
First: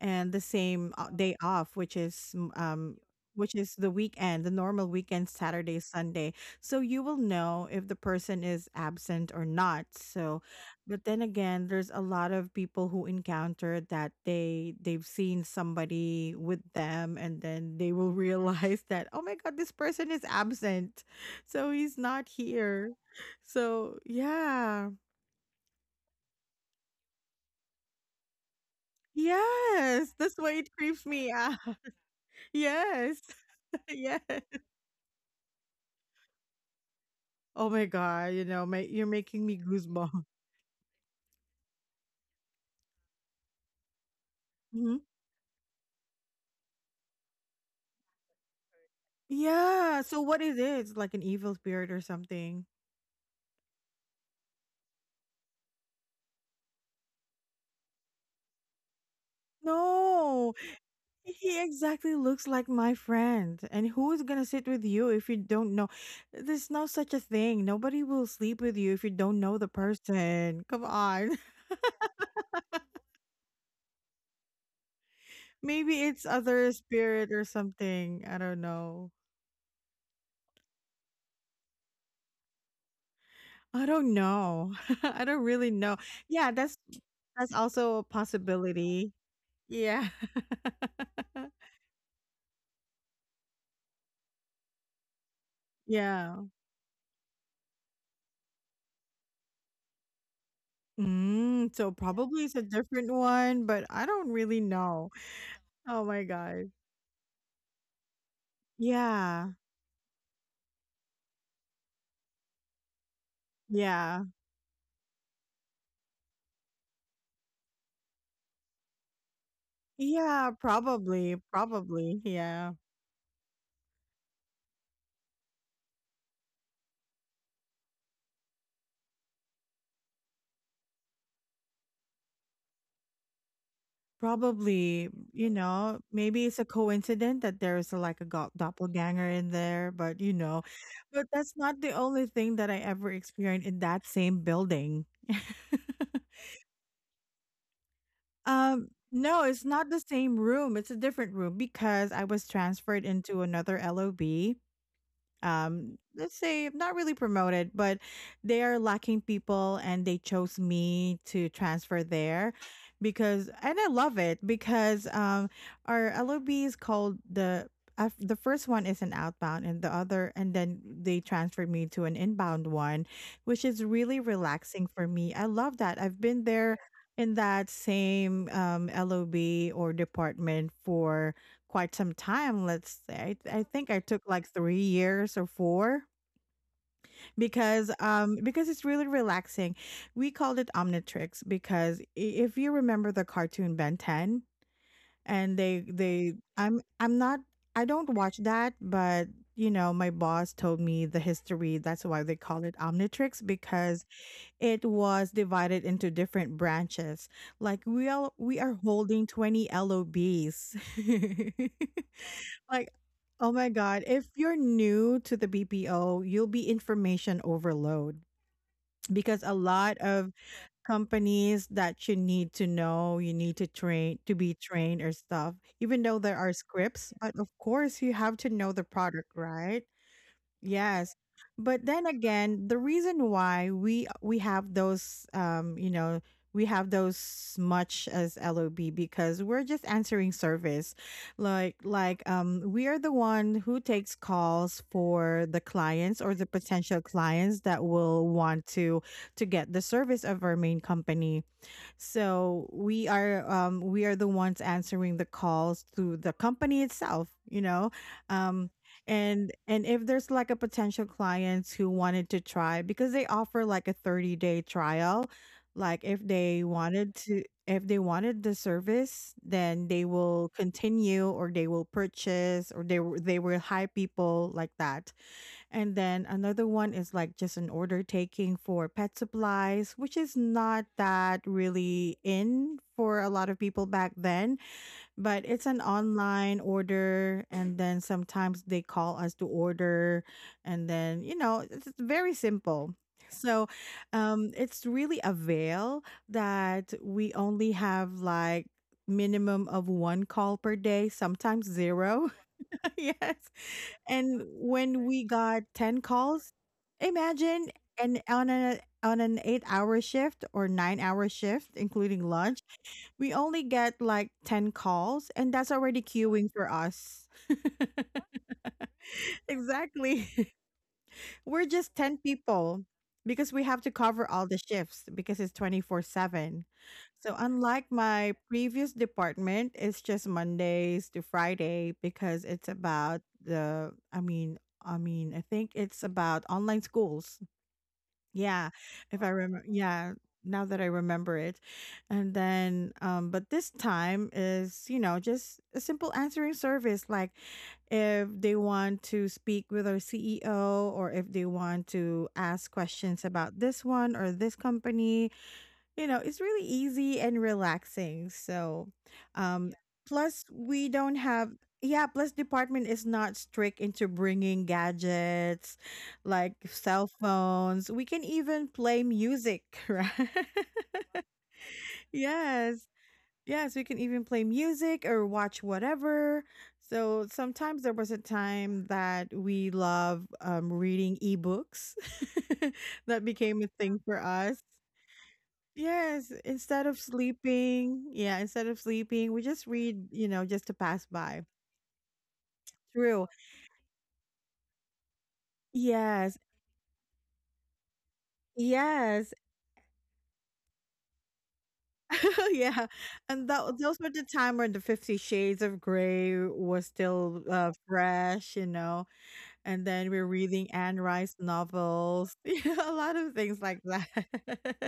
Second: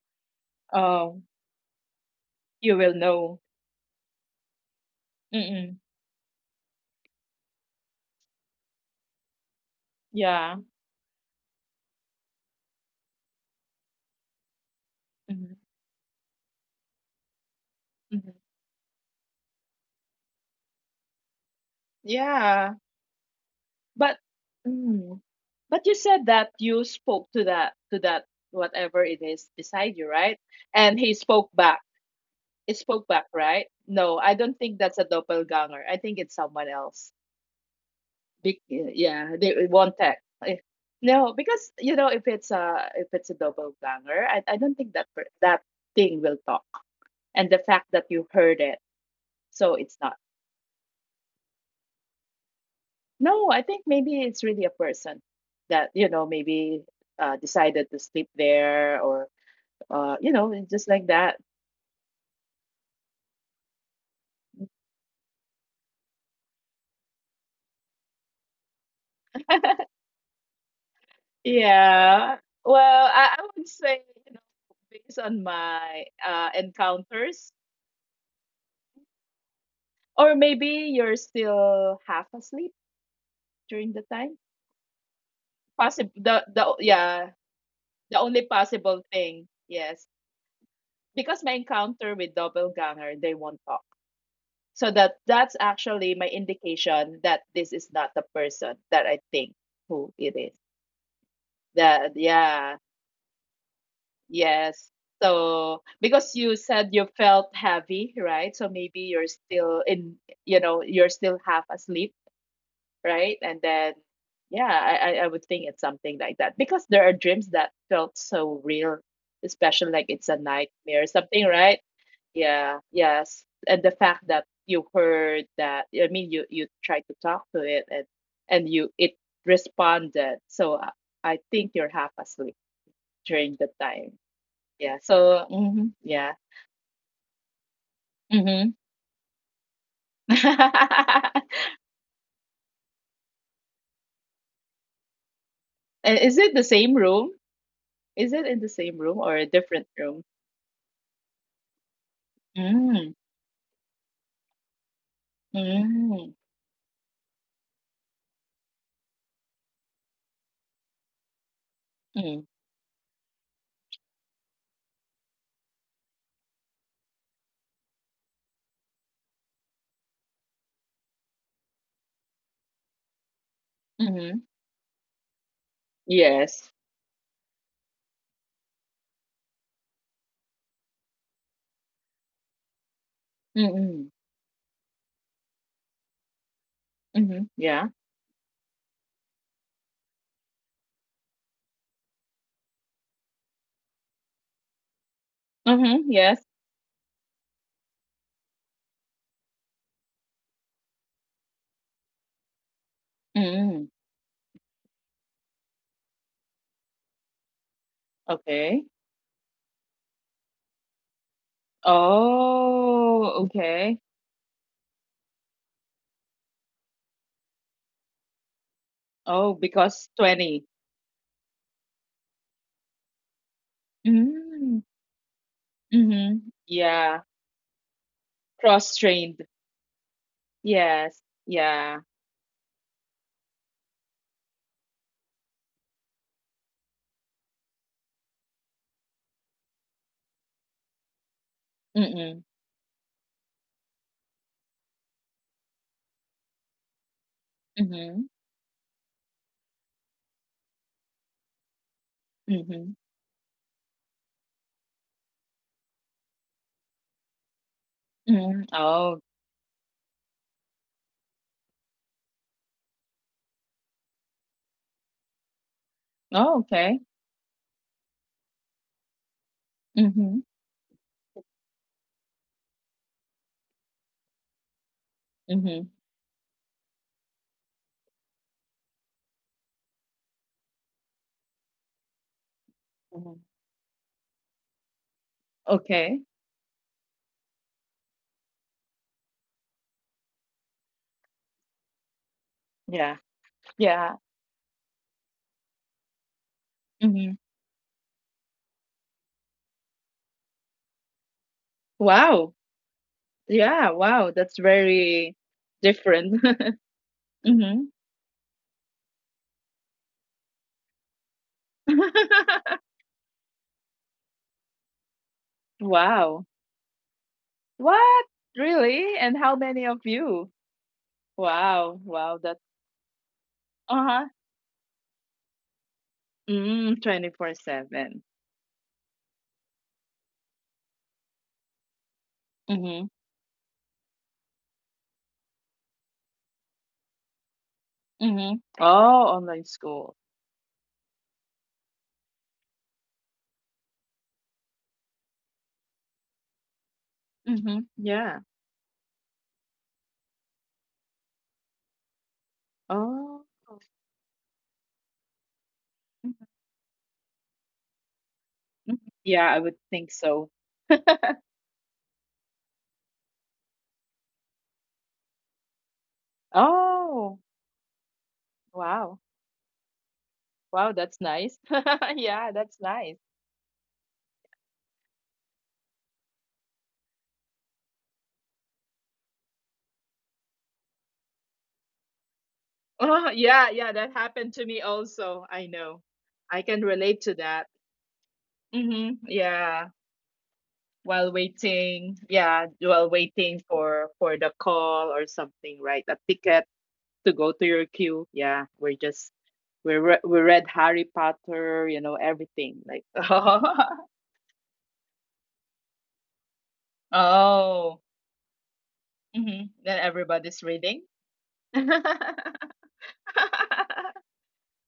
Speaker 1: and the same
Speaker 2: Oh,
Speaker 1: day off, which is
Speaker 2: you will know.
Speaker 1: which is the weekend, the normal weekend,
Speaker 2: Mm-mm.
Speaker 1: Saturday, Sunday. So you will know if the person is absent or not. So
Speaker 2: Yeah.
Speaker 1: but then again, there's a lot of people who encounter that, they've seen
Speaker 2: Mhm.
Speaker 1: somebody with them, and then they will
Speaker 2: Mhm.
Speaker 1: realize that, oh my god, this person is absent, so he's not
Speaker 2: Yeah.
Speaker 1: here. So
Speaker 2: But
Speaker 1: yeah.
Speaker 2: mm, but you said that you spoke to that whatever it is beside you,
Speaker 1: Yes, that's
Speaker 2: right?
Speaker 1: why it
Speaker 2: And
Speaker 1: creeps
Speaker 2: he
Speaker 1: me
Speaker 2: spoke
Speaker 1: out.
Speaker 2: back. It spoke
Speaker 1: Yes.
Speaker 2: back, right? No,
Speaker 1: Yes.
Speaker 2: I don't think that's a doppelganger. I think it's someone else.
Speaker 1: Oh my god, you know, my, you're making
Speaker 2: Yeah,
Speaker 1: me
Speaker 2: they, it won't
Speaker 1: goosebumps.
Speaker 2: text. Eh, no, because you know if it's a doppelganger, I don't think
Speaker 1: Mhm.
Speaker 2: that that thing will talk, and the fact that you heard it. So it's
Speaker 1: Yeah,
Speaker 2: not.
Speaker 1: so what is it? It's like an evil spirit or something.
Speaker 2: No, I think maybe it's really a person that, you know, maybe decided to sleep there, or you know,
Speaker 1: No,
Speaker 2: it's just like that.
Speaker 1: he exactly looks like my friend. And who is gonna sit with you if you don't know? There's no such a thing. Nobody will sleep with you if you don't know the person. Come on.
Speaker 2: Yeah. Well, I would say, you know, based on
Speaker 1: Maybe
Speaker 2: my
Speaker 1: it's other spirit or
Speaker 2: encounters,
Speaker 1: something. I don't know.
Speaker 2: or maybe you're still half asleep
Speaker 1: I
Speaker 2: during the
Speaker 1: don't
Speaker 2: time.
Speaker 1: know. I don't really know.
Speaker 2: Possible.
Speaker 1: Yeah,
Speaker 2: Yeah,
Speaker 1: that's also a
Speaker 2: the only possible
Speaker 1: possibility.
Speaker 2: thing. Yes.
Speaker 1: Yeah.
Speaker 2: Because my encounter with doppelganger, they won't talk. So that's actually my
Speaker 1: Yeah.
Speaker 2: indication that this is not the person that I think who it is.
Speaker 1: Mm, so
Speaker 2: That
Speaker 1: probably it's a
Speaker 2: yeah,
Speaker 1: different one, but I don't really
Speaker 2: yes.
Speaker 1: know.
Speaker 2: So
Speaker 1: Oh my
Speaker 2: because you
Speaker 1: God.
Speaker 2: said you felt heavy, right? So maybe you're
Speaker 1: Yeah.
Speaker 2: still in, you know, you're still half asleep, right? And then
Speaker 1: Yeah.
Speaker 2: yeah, I would think it's something like that because there are dreams that felt so real, especially like it's a
Speaker 1: Yeah,
Speaker 2: nightmare or
Speaker 1: probably.
Speaker 2: something, right?
Speaker 1: Probably. Yeah.
Speaker 2: Yeah, yes. And the fact that you heard that, I mean, you tried to talk to it, and you, it responded. So I think you're half asleep during the time. Yeah.
Speaker 1: Probably,
Speaker 2: So,
Speaker 1: you
Speaker 2: mhm,
Speaker 1: know,
Speaker 2: yeah.
Speaker 1: maybe it's a coincidence that there's a, like a go-
Speaker 2: Mm-hmm.
Speaker 1: doppelganger in there, but you know, but that's not the only thing that I ever experienced in that same building.
Speaker 2: And is it the same room? Is it in the same room or a
Speaker 1: No, it's
Speaker 2: different
Speaker 1: not the
Speaker 2: room?
Speaker 1: same room. It's a different room because I was transferred
Speaker 2: Mm,
Speaker 1: into another LOB.
Speaker 2: mm,
Speaker 1: Let's say not really promoted, but they are lacking people and they chose me to transfer
Speaker 2: mm,
Speaker 1: there. Because, and I love it, because our lob is called the first one is an outbound, and the other, and then they transferred me to an inbound one, which is really
Speaker 2: mm-hmm.
Speaker 1: relaxing for me. I love that. I've been there
Speaker 2: Yes.
Speaker 1: in that same lob or department for quite some time, let's say. I think I
Speaker 2: Mm-hmm.
Speaker 1: took like 3 years or 4
Speaker 2: Mm-hmm. Yeah.
Speaker 1: because it's really relaxing. We called it Omnitrix because I- if you remember the cartoon Ben 10. And
Speaker 2: Mm-hmm.
Speaker 1: they
Speaker 2: Yes.
Speaker 1: I'm not, I don't watch that, but you know, my boss told me the history. That's why they call it Omnitrix
Speaker 2: Mm.
Speaker 1: because it was divided into different branches. Like we are
Speaker 2: Okay.
Speaker 1: holding 20 LOBs. Like,
Speaker 2: Oh,
Speaker 1: oh my
Speaker 2: okay.
Speaker 1: God, if you're new to the BPO, you'll be information overload because a
Speaker 2: Oh,
Speaker 1: lot
Speaker 2: because
Speaker 1: of
Speaker 2: 20.
Speaker 1: companies that you need to know, you need to train to be
Speaker 2: Mm,
Speaker 1: trained or stuff, even though there
Speaker 2: mm-hmm.
Speaker 1: are scripts,
Speaker 2: Yeah.
Speaker 1: but of course you have to know the product,
Speaker 2: Cross-trained.
Speaker 1: right? Yes.
Speaker 2: Yes.
Speaker 1: But
Speaker 2: Yeah.
Speaker 1: then again, the reason why we have those you know, we have those much as LOB because we're just answering service. Like
Speaker 2: Mm-mm.
Speaker 1: we are the one who takes calls for the clients or the potential clients that
Speaker 2: Mm-hmm.
Speaker 1: will want to get the service of our main company. So
Speaker 2: Mm-hmm.
Speaker 1: we are the ones answering the calls to the company itself, you know.
Speaker 2: Mm-hmm.
Speaker 1: um
Speaker 2: Oh.
Speaker 1: and if there's like a potential clients who wanted to try because they offer like a 30-day trial, like if they
Speaker 2: Oh, okay.
Speaker 1: wanted to, if they wanted the service, then they
Speaker 2: Mm-hmm.
Speaker 1: will continue or they will purchase or they will hire people like that.
Speaker 2: Mm-hmm.
Speaker 1: And then another one is like just an order taking for pet supplies, which is not that really in for a
Speaker 2: Mm-hmm.
Speaker 1: lot of people back then, but it's an
Speaker 2: Okay.
Speaker 1: online order. And then sometimes they call us to order. And then, you know, it's very simple.
Speaker 2: Yeah.
Speaker 1: So
Speaker 2: Yeah.
Speaker 1: it's really a veil that
Speaker 2: Mm-hmm.
Speaker 1: we only have like minimum of one call per day, sometimes zero.
Speaker 2: Wow.
Speaker 1: Yes.
Speaker 2: Yeah. Wow.
Speaker 1: And
Speaker 2: That's
Speaker 1: when we
Speaker 2: very
Speaker 1: got 10
Speaker 2: different.
Speaker 1: calls, imagine,
Speaker 2: Mm-hmm.
Speaker 1: and on a on an 8-hour shift or 9-hour shift including lunch, we only get like 10 calls and that's already
Speaker 2: Wow.
Speaker 1: queuing for us.
Speaker 2: What? Really? And how many of
Speaker 1: Exactly.
Speaker 2: you?
Speaker 1: We're just
Speaker 2: Wow.
Speaker 1: 10
Speaker 2: Wow. That's
Speaker 1: people because we have to
Speaker 2: uh-huh.
Speaker 1: cover all the shifts because it's 24/7.
Speaker 2: Mm,
Speaker 1: So unlike
Speaker 2: 24/7.
Speaker 1: my previous department, it's just Mondays to Friday because it's
Speaker 2: Mhm,
Speaker 1: about the, I mean, I mean, I think it's about online schools.
Speaker 2: mhm.
Speaker 1: Yeah, if I
Speaker 2: Oh,
Speaker 1: remember,
Speaker 2: online
Speaker 1: yeah,
Speaker 2: school.
Speaker 1: now that I remember it. And then, but this time is, you know, just a simple answering service. Like
Speaker 2: Mhm,
Speaker 1: if
Speaker 2: yeah.
Speaker 1: they want to speak with our CEO or if they want to ask questions
Speaker 2: Oh.
Speaker 1: about this one or this company, you know, it's
Speaker 2: Mhm,
Speaker 1: really easy and relaxing. So,
Speaker 2: mhm. Yeah, I
Speaker 1: Yeah.
Speaker 2: would think
Speaker 1: plus
Speaker 2: so.
Speaker 1: we don't have yeah, plus department is not strict into bringing gadgets like cell
Speaker 2: Oh,
Speaker 1: phones. We can even play
Speaker 2: wow.
Speaker 1: music, right?
Speaker 2: Wow, that's nice. Yeah, that's
Speaker 1: Yes.
Speaker 2: nice.
Speaker 1: Yes, we can even play music or watch whatever. So sometimes there was a time that we love reading ebooks. That
Speaker 2: Oh,
Speaker 1: became a
Speaker 2: yeah, yeah,
Speaker 1: thing
Speaker 2: that
Speaker 1: for
Speaker 2: happened
Speaker 1: us.
Speaker 2: to me also. I know.
Speaker 1: Yes,
Speaker 2: I can
Speaker 1: instead of
Speaker 2: relate to that.
Speaker 1: sleeping, yeah, instead of
Speaker 2: Mhm,
Speaker 1: sleeping, we just
Speaker 2: yeah.
Speaker 1: read, you know, just to pass
Speaker 2: While
Speaker 1: by.
Speaker 2: waiting, yeah, while
Speaker 1: True.
Speaker 2: waiting for the call or something, right? A
Speaker 1: Yes.
Speaker 2: ticket to go to your queue. Yeah, we're
Speaker 1: Yes.
Speaker 2: just we read Harry Potter, you know, everything.
Speaker 1: Yeah.
Speaker 2: Like
Speaker 1: And
Speaker 2: oh,
Speaker 1: that, those were the time when the Fifty Shades of Grey was still
Speaker 2: oh,
Speaker 1: fresh, you know,
Speaker 2: hmm.
Speaker 1: and
Speaker 2: Then
Speaker 1: then we're
Speaker 2: everybody's
Speaker 1: reading Anne
Speaker 2: reading.
Speaker 1: Rice novels, you know, a lot of things like that.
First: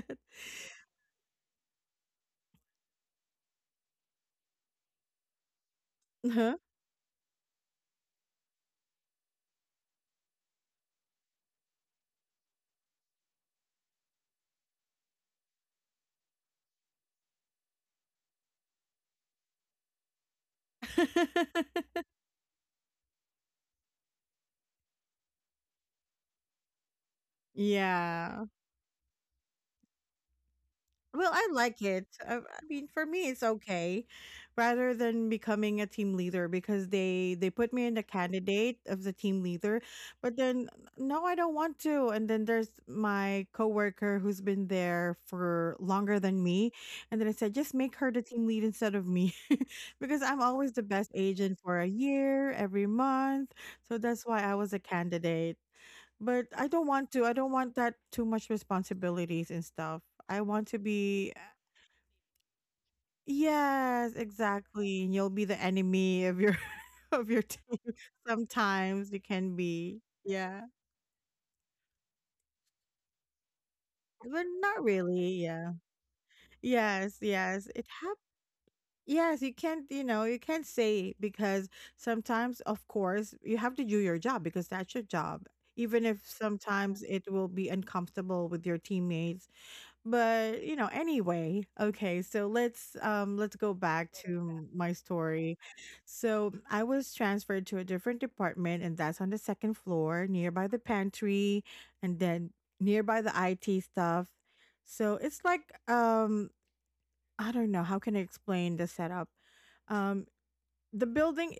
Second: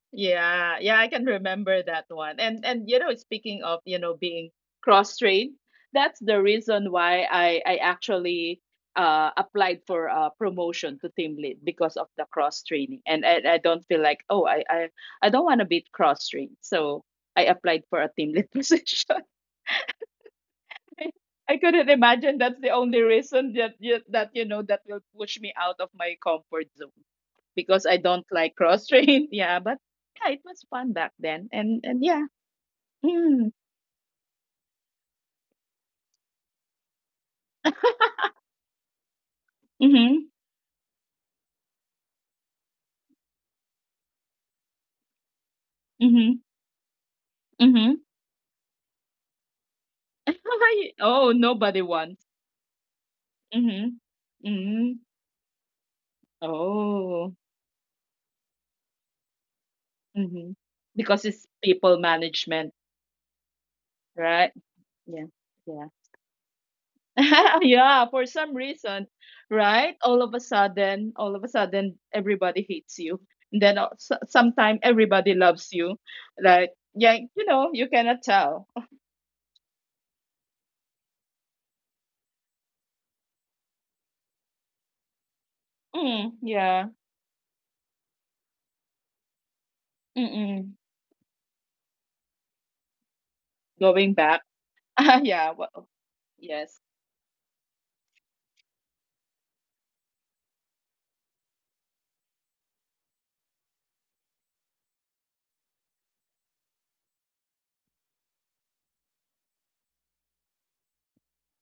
Speaker 2: Yeah, yeah, I can remember that one. And you know, speaking of, you know, being cross-trained, that's the
Speaker 1: Uh-huh.
Speaker 2: reason why I actually applied for a promotion to team lead because of the cross-training. And I don't feel like, oh, I I don't want to be cross-trained. So I applied for a team lead position. I couldn't imagine that's the only reason that you know that will push me out of my comfort zone because I don't
Speaker 1: Yeah.
Speaker 2: like cross train. Yeah, but yeah, it was fun back
Speaker 1: Well, I
Speaker 2: then,
Speaker 1: like
Speaker 2: and
Speaker 1: it.
Speaker 2: yeah.
Speaker 1: I mean, for me, it's
Speaker 2: Mm,
Speaker 1: okay, rather than becoming a team leader because they put me in the candidate of the team leader,
Speaker 2: mhm.
Speaker 1: but then no, I don't want to. And then there's my coworker who's been there for longer
Speaker 2: Mhm.
Speaker 1: than me, and then I said, just make
Speaker 2: Mhm.
Speaker 1: her the team lead instead of me, because I'm always the best
Speaker 2: Oh,
Speaker 1: agent for
Speaker 2: nobody
Speaker 1: a
Speaker 2: wants.
Speaker 1: year, every month. So
Speaker 2: Mhm.
Speaker 1: that's why I was a
Speaker 2: Mhm.
Speaker 1: candidate. But I don't want to. I
Speaker 2: Oh.
Speaker 1: don't want that too much responsibilities and stuff. I
Speaker 2: Mhm.
Speaker 1: want to
Speaker 2: Because
Speaker 1: be
Speaker 2: it's people management,
Speaker 1: yes,
Speaker 2: right?
Speaker 1: exactly. And
Speaker 2: Yeah.
Speaker 1: you'll be the
Speaker 2: Yeah.
Speaker 1: enemy of your of your team.
Speaker 2: Yeah, for some reason,
Speaker 1: Sometimes you can
Speaker 2: right?
Speaker 1: be. Yeah.
Speaker 2: All of a sudden, everybody hates you. And then
Speaker 1: But
Speaker 2: sometimes
Speaker 1: not really,
Speaker 2: everybody loves
Speaker 1: yeah.
Speaker 2: you. Like, yeah,
Speaker 1: Yes,
Speaker 2: you
Speaker 1: yes.
Speaker 2: know,
Speaker 1: It
Speaker 2: you
Speaker 1: hap
Speaker 2: cannot tell.
Speaker 1: yes, you can't, you know, you can't say because sometimes of course you have to do your job because that's your job. Even if
Speaker 2: Mm, yeah.
Speaker 1: sometimes it will be uncomfortable with your teammates. But,
Speaker 2: Mm-mm.
Speaker 1: you know, anyway, okay, so let's go
Speaker 2: Going
Speaker 1: back
Speaker 2: back.
Speaker 1: to my
Speaker 2: Yeah.
Speaker 1: story.
Speaker 2: Well,
Speaker 1: So
Speaker 2: yes.
Speaker 1: I was transferred to a different department, and that's on the second floor, nearby the pantry, and then nearby the IT stuff. So it's like, um, I don't know, how can I explain the setup? Um, the building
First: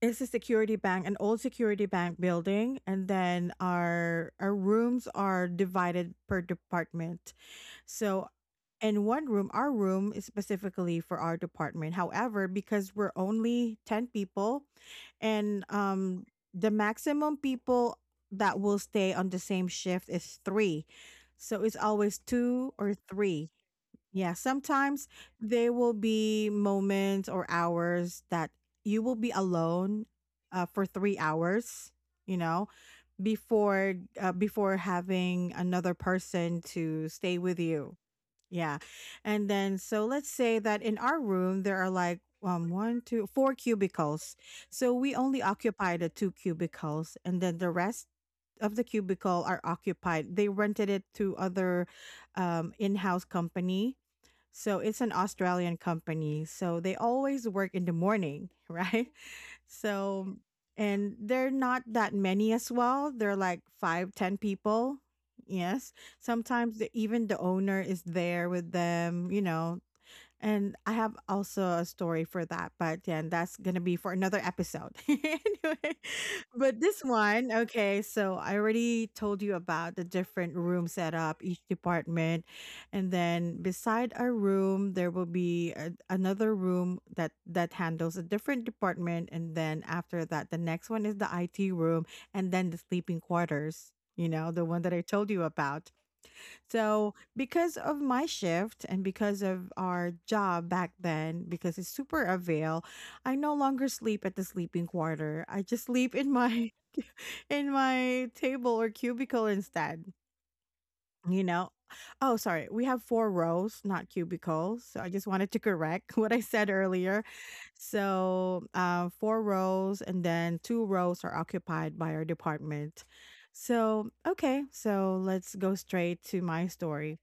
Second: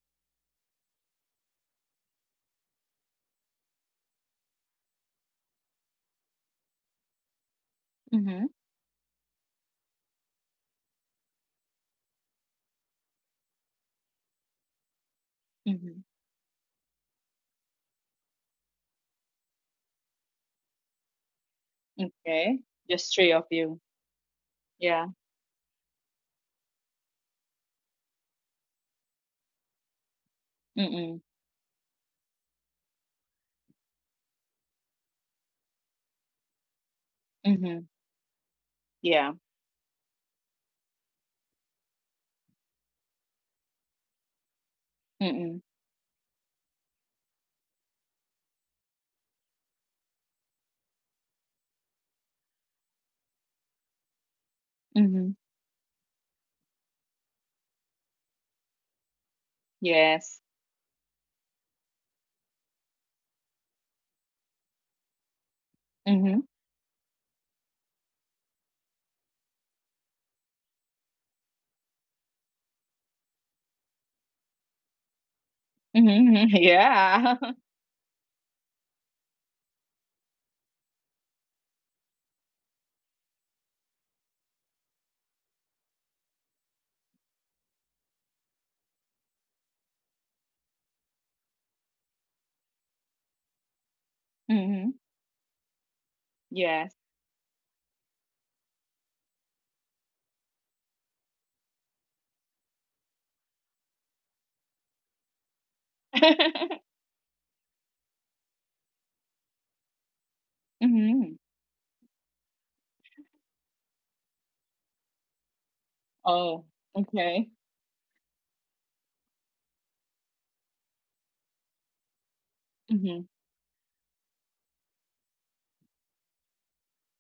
Speaker 1: is a security bank, an old security bank building, and then our rooms are divided per department. So
Speaker 2: Mm-hmm.
Speaker 1: and one room, our room is specifically for our department. However, because we're only 10 people and
Speaker 2: Mm-hmm.
Speaker 1: the maximum people that will stay on the same shift is 3. So it's always
Speaker 2: Okay.
Speaker 1: 2 or
Speaker 2: Just three of
Speaker 1: 3.
Speaker 2: you.
Speaker 1: Yeah, sometimes
Speaker 2: Yeah.
Speaker 1: there will be moments or hours that you will be alone for 3
Speaker 2: Mm-mm.
Speaker 1: hours, you know, before before having another person to stay with
Speaker 2: Mm-hmm.
Speaker 1: you. Yeah.
Speaker 2: Yeah.
Speaker 1: And then, so let's say that in our room, there are like one, two, four cubicles. So we only
Speaker 2: Mm-mm.
Speaker 1: occupy the two cubicles, and then the rest of the cubicle are occupied. They rented it to other in house company. So it's an
Speaker 2: Mm-hmm.
Speaker 1: Australian company. So they always work in the morning, right? So,
Speaker 2: Yes.
Speaker 1: and they're not that many as well. They're like five, ten people. Yes.
Speaker 2: Mm-hmm.
Speaker 1: Sometimes the, even the owner is there with them, you know, and I have also a story for that, but yeah, that's gonna be for another episode. Anyway,
Speaker 2: Mm-hmm.
Speaker 1: but this
Speaker 2: Yeah.
Speaker 1: one, okay, so I already told you about the different room setup, each department, and then beside our room there will be a, another room that handles a different department, and then after that, the next one is the IT room, and then the sleeping quarters. You know, the one
Speaker 2: Mm-hmm.
Speaker 1: that I told you about.
Speaker 2: Yes.
Speaker 1: So, because of my shift and because of our job back then, because it's super avail, I no longer sleep at the sleeping quarter. I just sleep in my
Speaker 2: Mm-hmm.
Speaker 1: in my table or cubicle instead. You know? Oh, sorry. We have 4 rows, not cubicles. So I just wanted to correct what I
Speaker 2: Oh,
Speaker 1: said earlier.
Speaker 2: okay.
Speaker 1: So, 4 rows and then 2 rows are occupied by our department.
Speaker 2: Mhm,
Speaker 1: So, okay. So let's go straight to my story.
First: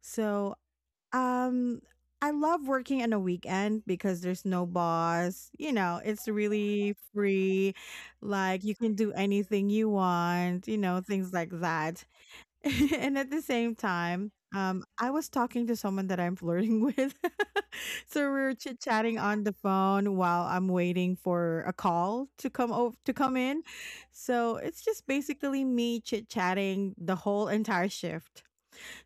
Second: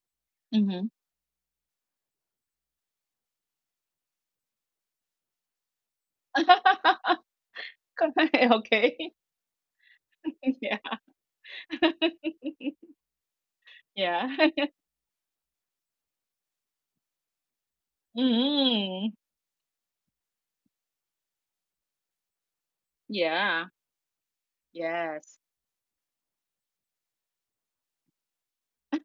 Speaker 1: So,
Speaker 2: mhm.
Speaker 1: um, I love working on a weekend because there's no boss. You know, it's really free.
Speaker 2: Correct,
Speaker 1: Like you can do
Speaker 2: okay.
Speaker 1: anything you want, you
Speaker 2: Yeah.
Speaker 1: know, things like that. And at the same
Speaker 2: Yeah.
Speaker 1: time, I was talking to someone that I'm flirting with. So we were chit
Speaker 2: Mm,
Speaker 1: chatting on the phone while I'm waiting for a call to come in.
Speaker 2: yeah.
Speaker 1: So it's just
Speaker 2: Yes.
Speaker 1: basically me chit chatting the whole entire shift.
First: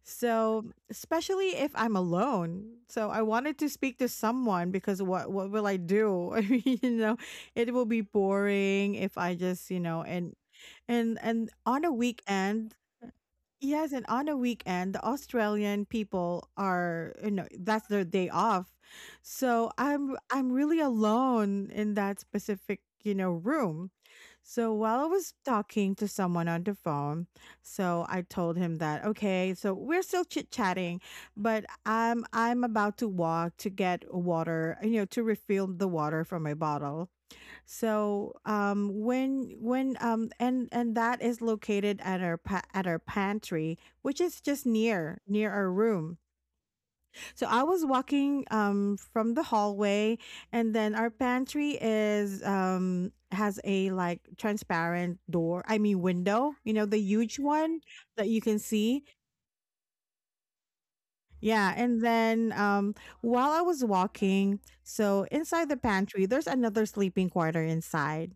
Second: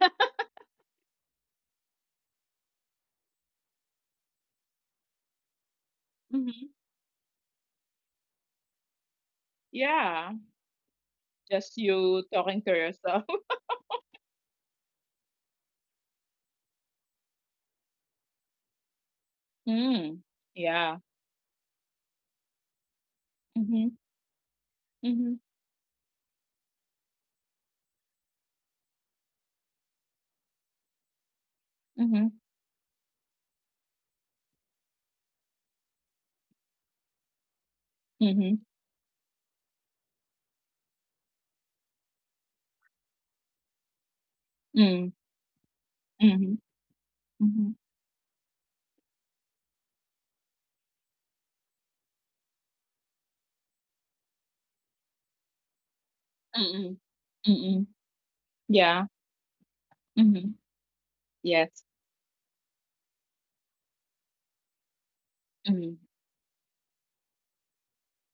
Speaker 1: So especially if I'm alone. So I wanted to speak to someone because what will I do? I
Speaker 2: Mhm.
Speaker 1: mean, you know, it will be boring if I just, you know,
Speaker 2: Yeah.
Speaker 1: and
Speaker 2: Just
Speaker 1: on a
Speaker 2: you talking to
Speaker 1: weekend.
Speaker 2: yourself.
Speaker 1: Yes, and on a weekend, the Australian people are, you know, that's their day off. So I'm
Speaker 2: Mm,
Speaker 1: I'm really
Speaker 2: yeah.
Speaker 1: alone in that specific, you know, room.
Speaker 2: Mhm,
Speaker 1: So while I was
Speaker 2: mhm,
Speaker 1: talking to someone on the phone, so I told him that, okay, so we're still chit-chatting, but
Speaker 2: mhm,
Speaker 1: I'm about to walk to get water, you know, to refill the water from my bottle. So
Speaker 2: mhm,
Speaker 1: when and that is located at at our pantry which is just
Speaker 2: mm,
Speaker 1: near our room.
Speaker 2: mhm,
Speaker 1: So I
Speaker 2: mhm,
Speaker 1: was walking from the hallway and then our pantry is has a like transparent door, I mean window, you know
Speaker 2: mm-mm,
Speaker 1: the huge one
Speaker 2: mm-mm.
Speaker 1: that you can
Speaker 2: Yeah.
Speaker 1: see.
Speaker 2: Mhm.
Speaker 1: Yeah,
Speaker 2: Yes.
Speaker 1: and then while I was walking, so inside the
Speaker 2: Mhm.
Speaker 1: pantry, there's another sleeping quarter inside,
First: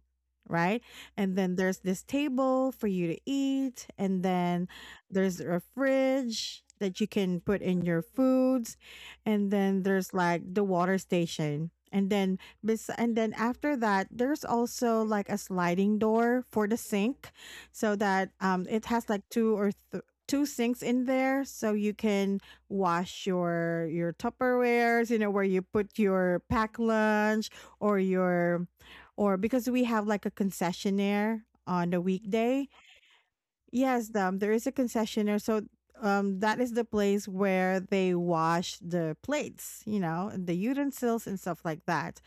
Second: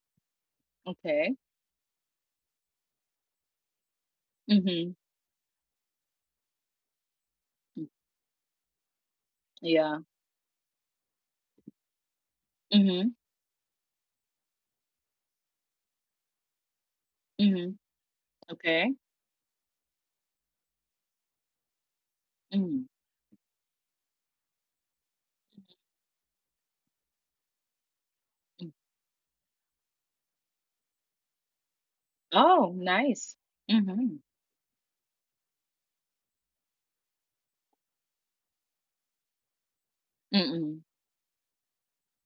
Speaker 1: right?
Speaker 2: Okay.
Speaker 1: And then there's this table for you to eat, and then
Speaker 2: Mhm.
Speaker 1: there's a fridge that you can put in
Speaker 2: Mm,
Speaker 1: your foods, and then
Speaker 2: yeah.
Speaker 1: there's like the water station. And then
Speaker 2: Mhm,
Speaker 1: after that, there's also like a sliding door for the sink
Speaker 2: mhm.
Speaker 1: so that it
Speaker 2: Okay.
Speaker 1: has like two or two sinks in there so you can
Speaker 2: Mhm.
Speaker 1: wash your Tupperwares, you know, where you put your pack lunch or your or because we have like a concessionaire on the weekday.
Speaker 2: Oh, nice.
Speaker 1: Yes,
Speaker 2: Mhm.
Speaker 1: there is a concessionaire, so that is the place where they wash the plates, you know, and the
Speaker 2: Mm-mm.
Speaker 1: utensils and stuff like that.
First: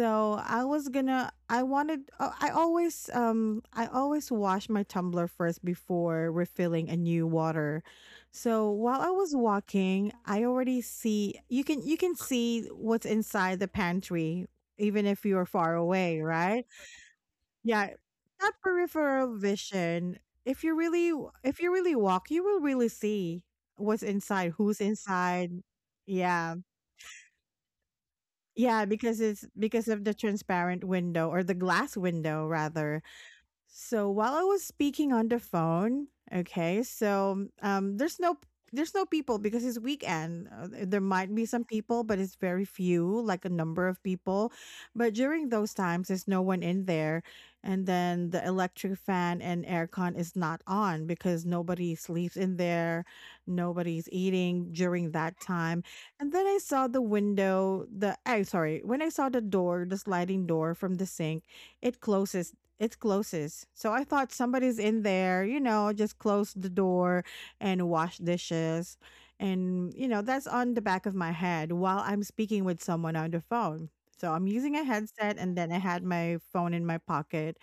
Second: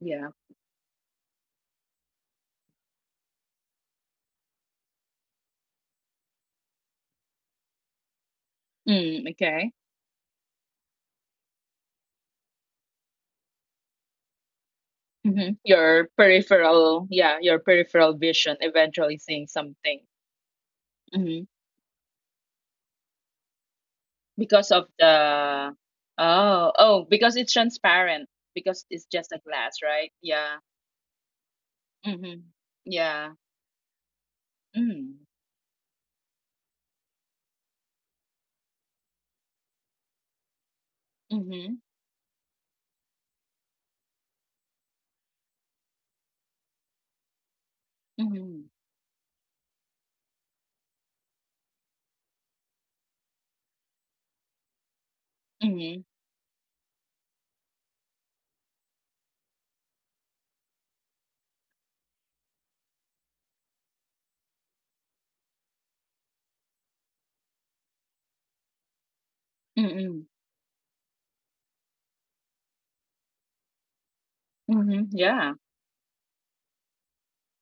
Speaker 2: Yeah.
Speaker 1: I was gonna. I wanted. I always. I always wash my tumbler first before refilling a new water. So while I
Speaker 2: Mm,
Speaker 1: was
Speaker 2: okay.
Speaker 1: walking, I already see. You can see what's inside the pantry, even if you are
Speaker 2: Mhm.
Speaker 1: far
Speaker 2: Your
Speaker 1: away, right?
Speaker 2: peripheral, yeah, your
Speaker 1: Yeah,
Speaker 2: peripheral
Speaker 1: that
Speaker 2: vision eventually
Speaker 1: peripheral
Speaker 2: seeing something.
Speaker 1: vision. If you really
Speaker 2: Mhm.
Speaker 1: if you really walk, you will really see what's inside,
Speaker 2: Because
Speaker 1: who's
Speaker 2: of
Speaker 1: inside.
Speaker 2: the.
Speaker 1: Yeah.
Speaker 2: Oh, oh, because it's transparent, because
Speaker 1: Yeah,
Speaker 2: it's
Speaker 1: because
Speaker 2: just a
Speaker 1: it's
Speaker 2: glass,
Speaker 1: because of
Speaker 2: right?
Speaker 1: the
Speaker 2: Yeah.
Speaker 1: transparent window or the glass
Speaker 2: Mhm.
Speaker 1: window rather.
Speaker 2: Yeah.
Speaker 1: So while I was speaking
Speaker 2: Mm.
Speaker 1: on the phone, okay, there's no people because it's weekend. There might be some
Speaker 2: Mhm.
Speaker 1: people, but it's very few, like a number of people. But during those times, there's no one in there, and then the
Speaker 2: Mhm.
Speaker 1: electric fan and aircon is not on because nobody sleeps in there, nobody's eating during that time.
Speaker 2: Mhm.
Speaker 1: And then I saw the window, the I sorry, when I saw the door, the sliding door from the sink, it closes. So I thought somebody's in there, you know, just close the door and wash dishes. And, you know,
Speaker 2: Mhm.
Speaker 1: that's on the back of my head while I'm speaking with someone on the phone. So I'm using a
Speaker 2: Mhm.
Speaker 1: headset
Speaker 2: Yeah.
Speaker 1: and then I had my phone in my pocket.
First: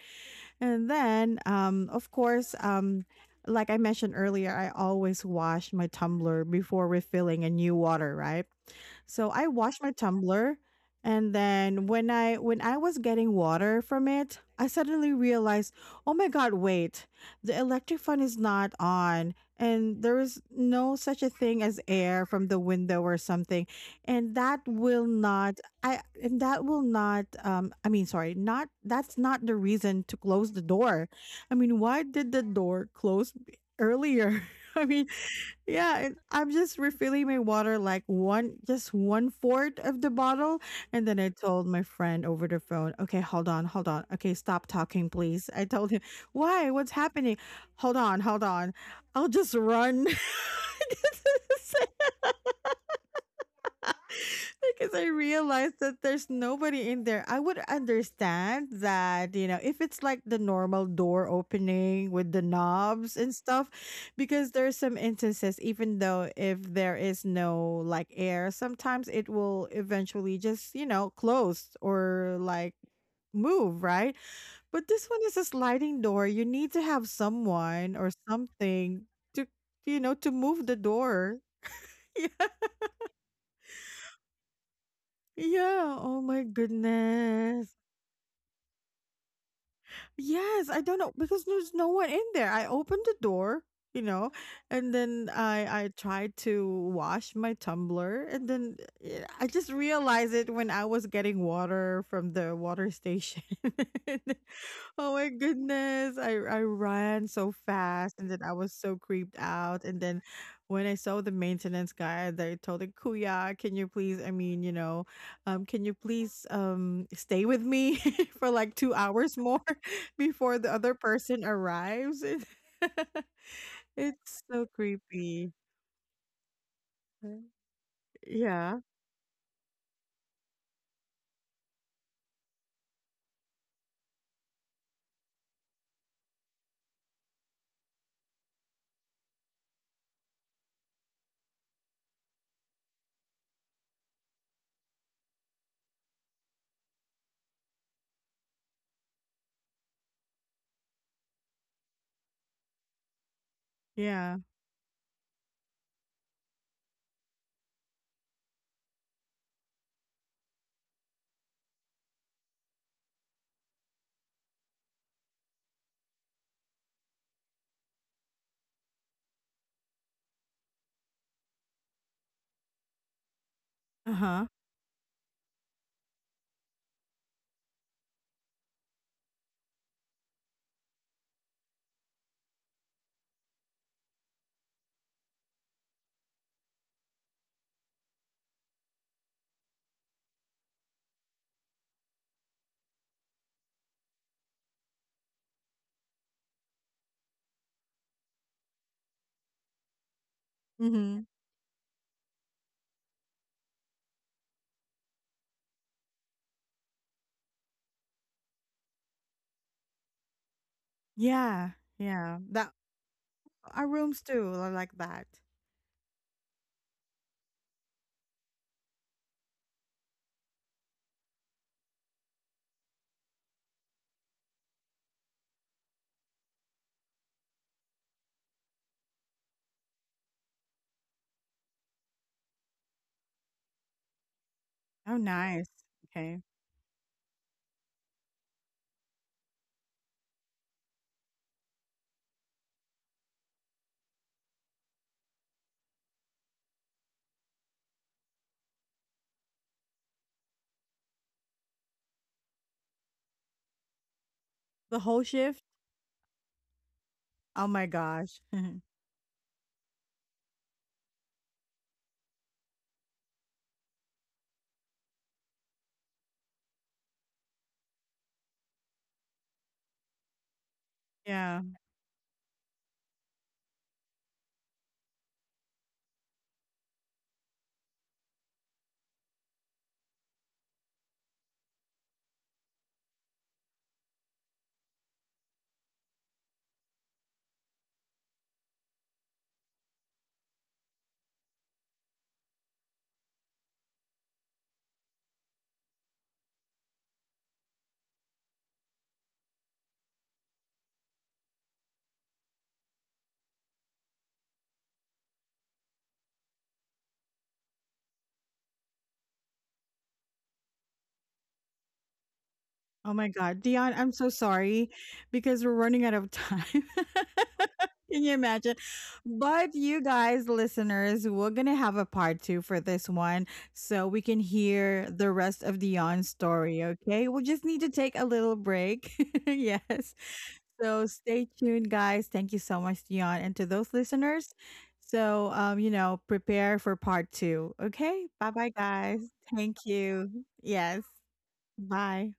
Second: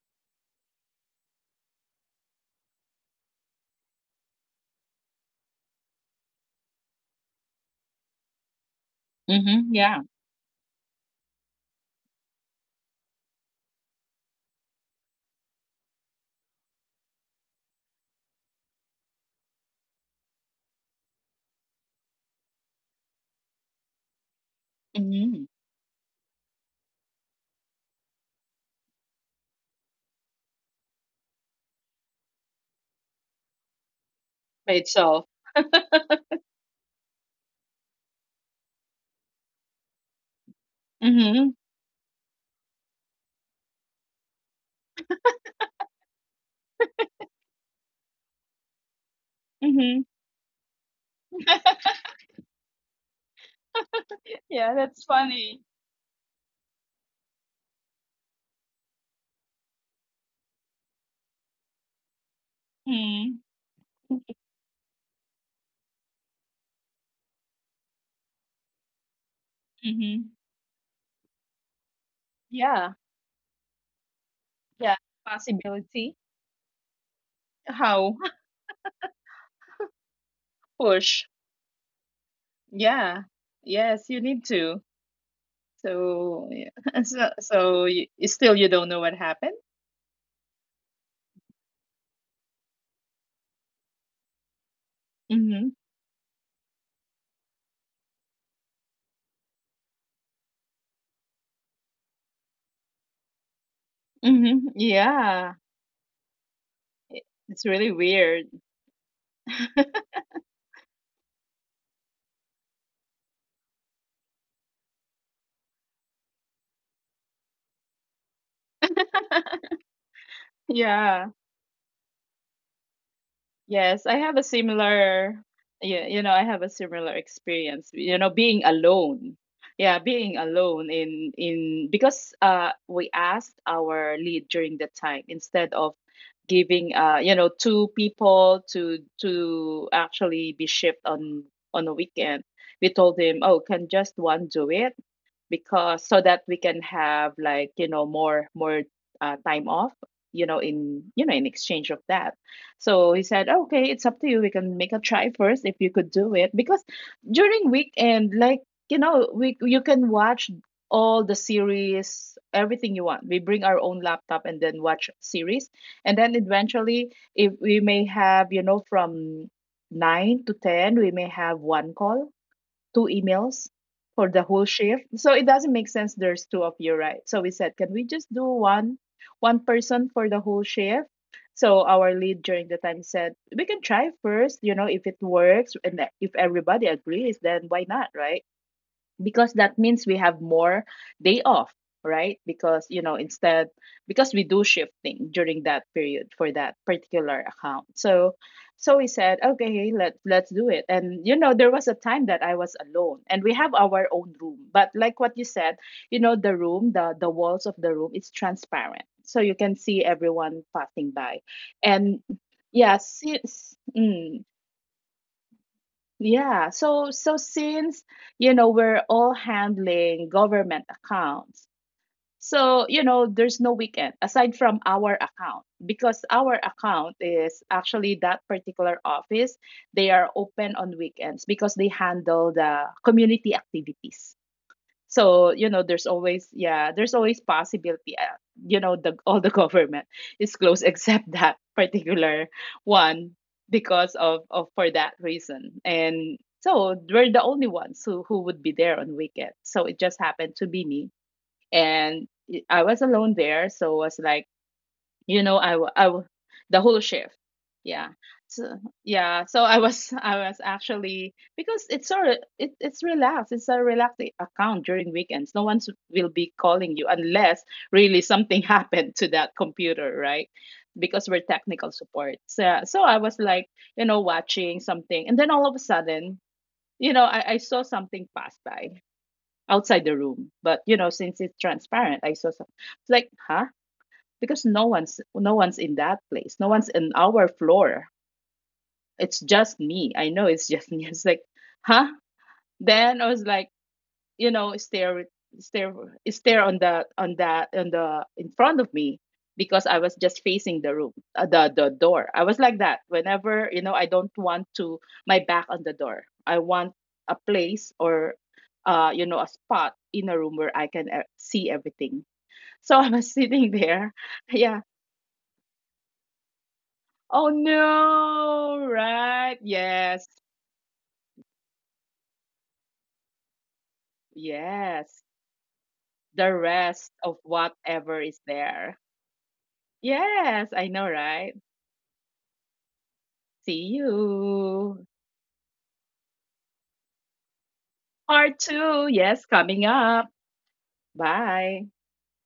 Speaker 1: And then, of course, like I mentioned earlier, I always wash my tumbler before refilling a new water, right? So I
Speaker 2: Mhm.
Speaker 1: washed my
Speaker 2: Yeah.
Speaker 1: tumbler and then when I was getting water from it, I suddenly realized, "Oh my god, wait. The electric fan is not on and there is no such a thing as air from the window or something." And that will
Speaker 2: Mhm.
Speaker 1: not I and that will not I mean, sorry, not that's not the reason to close the door. I mean, why did the door close earlier?
Speaker 2: By
Speaker 1: I mean,
Speaker 2: itself.
Speaker 1: yeah, and I'm just refilling my water like just one fourth of the bottle. And then I
Speaker 2: Mhm.
Speaker 1: told my friend over the phone, okay, hold on, hold on. Okay, stop talking, please. I told him, why? What's happening? Hold on, hold on. I'll just
Speaker 2: Mhm.
Speaker 1: run.
Speaker 2: Yeah,
Speaker 1: Because I
Speaker 2: that's funny.
Speaker 1: realized that there's nobody in there. I would understand that, you know, if it's like the normal door opening with the knobs and
Speaker 2: Mhm.
Speaker 1: stuff, because there's some instances, even though if there is no like air, sometimes it will
Speaker 2: Mhm.
Speaker 1: eventually just, you know, close or like
Speaker 2: Yeah.
Speaker 1: move, right? But
Speaker 2: Yeah.
Speaker 1: this one is a sliding
Speaker 2: Possibility.
Speaker 1: door. You need to have someone or
Speaker 2: How?
Speaker 1: something to, you know, to move the
Speaker 2: Push.
Speaker 1: door. Yeah.
Speaker 2: Yeah. Yes, you need to.
Speaker 1: Yeah. Oh
Speaker 2: So,
Speaker 1: my
Speaker 2: yeah. So,
Speaker 1: goodness.
Speaker 2: you, still you don't know what happened?
Speaker 1: Yes, I don't know because there's no one in there. I opened the door, you know, and then
Speaker 2: Mhm.
Speaker 1: I tried to wash my tumbler, and then eh, I just realized it when I was getting water from the water station.
Speaker 2: Mhm.
Speaker 1: Oh my
Speaker 2: Yeah.
Speaker 1: goodness. I ran so
Speaker 2: It's really
Speaker 1: fast and
Speaker 2: weird.
Speaker 1: then I was so creeped out. And then when I saw the maintenance guy, they told him, Kuya, can you please, I mean, you know, can you please stay with me for like 2 hours more before the other
Speaker 2: Yeah.
Speaker 1: person arrives? It-
Speaker 2: Yes, I have a
Speaker 1: It's so
Speaker 2: similar,
Speaker 1: creepy.
Speaker 2: yeah, you know, I have a similar
Speaker 1: Uh,
Speaker 2: experience, you know, being
Speaker 1: Yeah.
Speaker 2: alone. Yeah, being alone in because we asked our lead during the time instead of giving you know two people to actually be shipped on a weekend. We told him, "Oh, can just one do it?" Because so that we can have like you know more time off, you know, in, you know, in exchange of that. So he said, okay, it's up to you,
Speaker 1: Yeah.
Speaker 2: we can make a try first if you could do it, because during weekend like you know we, you can watch all the series, everything you want. We bring our own laptop and then watch series. And then eventually if we may have you know from 9 to 10 we may have one call, two emails for the
Speaker 1: Uh-huh.
Speaker 2: whole shift. So it doesn't make sense there's two of you, right? So we said, can we just do one person for the whole shift? So our lead during the time said, we can try first, you know, if it works and if everybody agrees, then why not, right? Because that means we have more day off, right? Because you know, instead because we do shifting during that period for that particular account. So so we said okay, let's do it. And
Speaker 1: Mm-hmm.
Speaker 2: you know there was a time that I was alone and we have our own room, but like what you said, you know, the room, the walls of the room, it's transparent, so you can see everyone passing by
Speaker 1: Yeah.
Speaker 2: and
Speaker 1: Yeah. That
Speaker 2: yeah since
Speaker 1: our rooms too are like that.
Speaker 2: yeah, since you know we're all handling government accounts, so you know there's no weekend aside from our account, because our account is actually that particular office, they are open on weekends because they handle the community activities.
Speaker 1: Oh
Speaker 2: So you
Speaker 1: nice.
Speaker 2: know there's always,
Speaker 1: Okay.
Speaker 2: yeah, there's always possibility, you know, the all the government is closed except that particular one because of for that reason. And so we're the only ones who would be there on weekend, so it just happened to be me and I was alone there. So was like,
Speaker 1: The whole
Speaker 2: you know,
Speaker 1: shift?
Speaker 2: the whole shift,
Speaker 1: Oh my
Speaker 2: yeah.
Speaker 1: gosh.
Speaker 2: So yeah, so I was I was actually, because it's sort of, it's relaxed, it's a relaxed account during weekends. No one will be calling you unless really something happened to that computer, right? Because we're
Speaker 1: Yeah.
Speaker 2: technical support. So yeah, so I was like, you know, watching something, and then all of a sudden, you know, I saw something pass by outside the room. But you know since it's transparent I saw something, it's like, huh? Because no one's in that place. No one's in our floor. It's just me. I know it's just me. It's like, huh? Then I was like, you know, stare stare on the on that on the in front of me, because I was just facing the room, the door. I was like that. Whenever you know, I don't want to my back on the door. I want a place or, you know, a spot in a room where I can, see everything. So I
Speaker 1: Oh
Speaker 2: was
Speaker 1: my god,
Speaker 2: sitting
Speaker 1: Dion,
Speaker 2: there.
Speaker 1: I'm so
Speaker 2: Yeah,
Speaker 1: sorry because we're running out of time.
Speaker 2: oh
Speaker 1: Can you imagine?
Speaker 2: no, right?
Speaker 1: But you
Speaker 2: Yes,
Speaker 1: guys, listeners, we're gonna have a part two for this one so we can hear
Speaker 2: yes.
Speaker 1: the rest of Dion's
Speaker 2: The
Speaker 1: story,
Speaker 2: rest
Speaker 1: okay?
Speaker 2: of
Speaker 1: We'll just need to
Speaker 2: whatever
Speaker 1: take a
Speaker 2: is
Speaker 1: little
Speaker 2: there.
Speaker 1: break. Yes.
Speaker 2: Yes, I know,
Speaker 1: So stay
Speaker 2: right?
Speaker 1: tuned, guys. Thank you so much, Dion. And to
Speaker 2: See
Speaker 1: those listeners,
Speaker 2: you.
Speaker 1: you know, prepare for part two. Okay.
Speaker 2: Part
Speaker 1: Bye bye
Speaker 2: two,
Speaker 1: guys.
Speaker 2: yes,
Speaker 1: Thank
Speaker 2: coming up.
Speaker 1: you. Yes.
Speaker 2: Bye.
Speaker 1: Bye.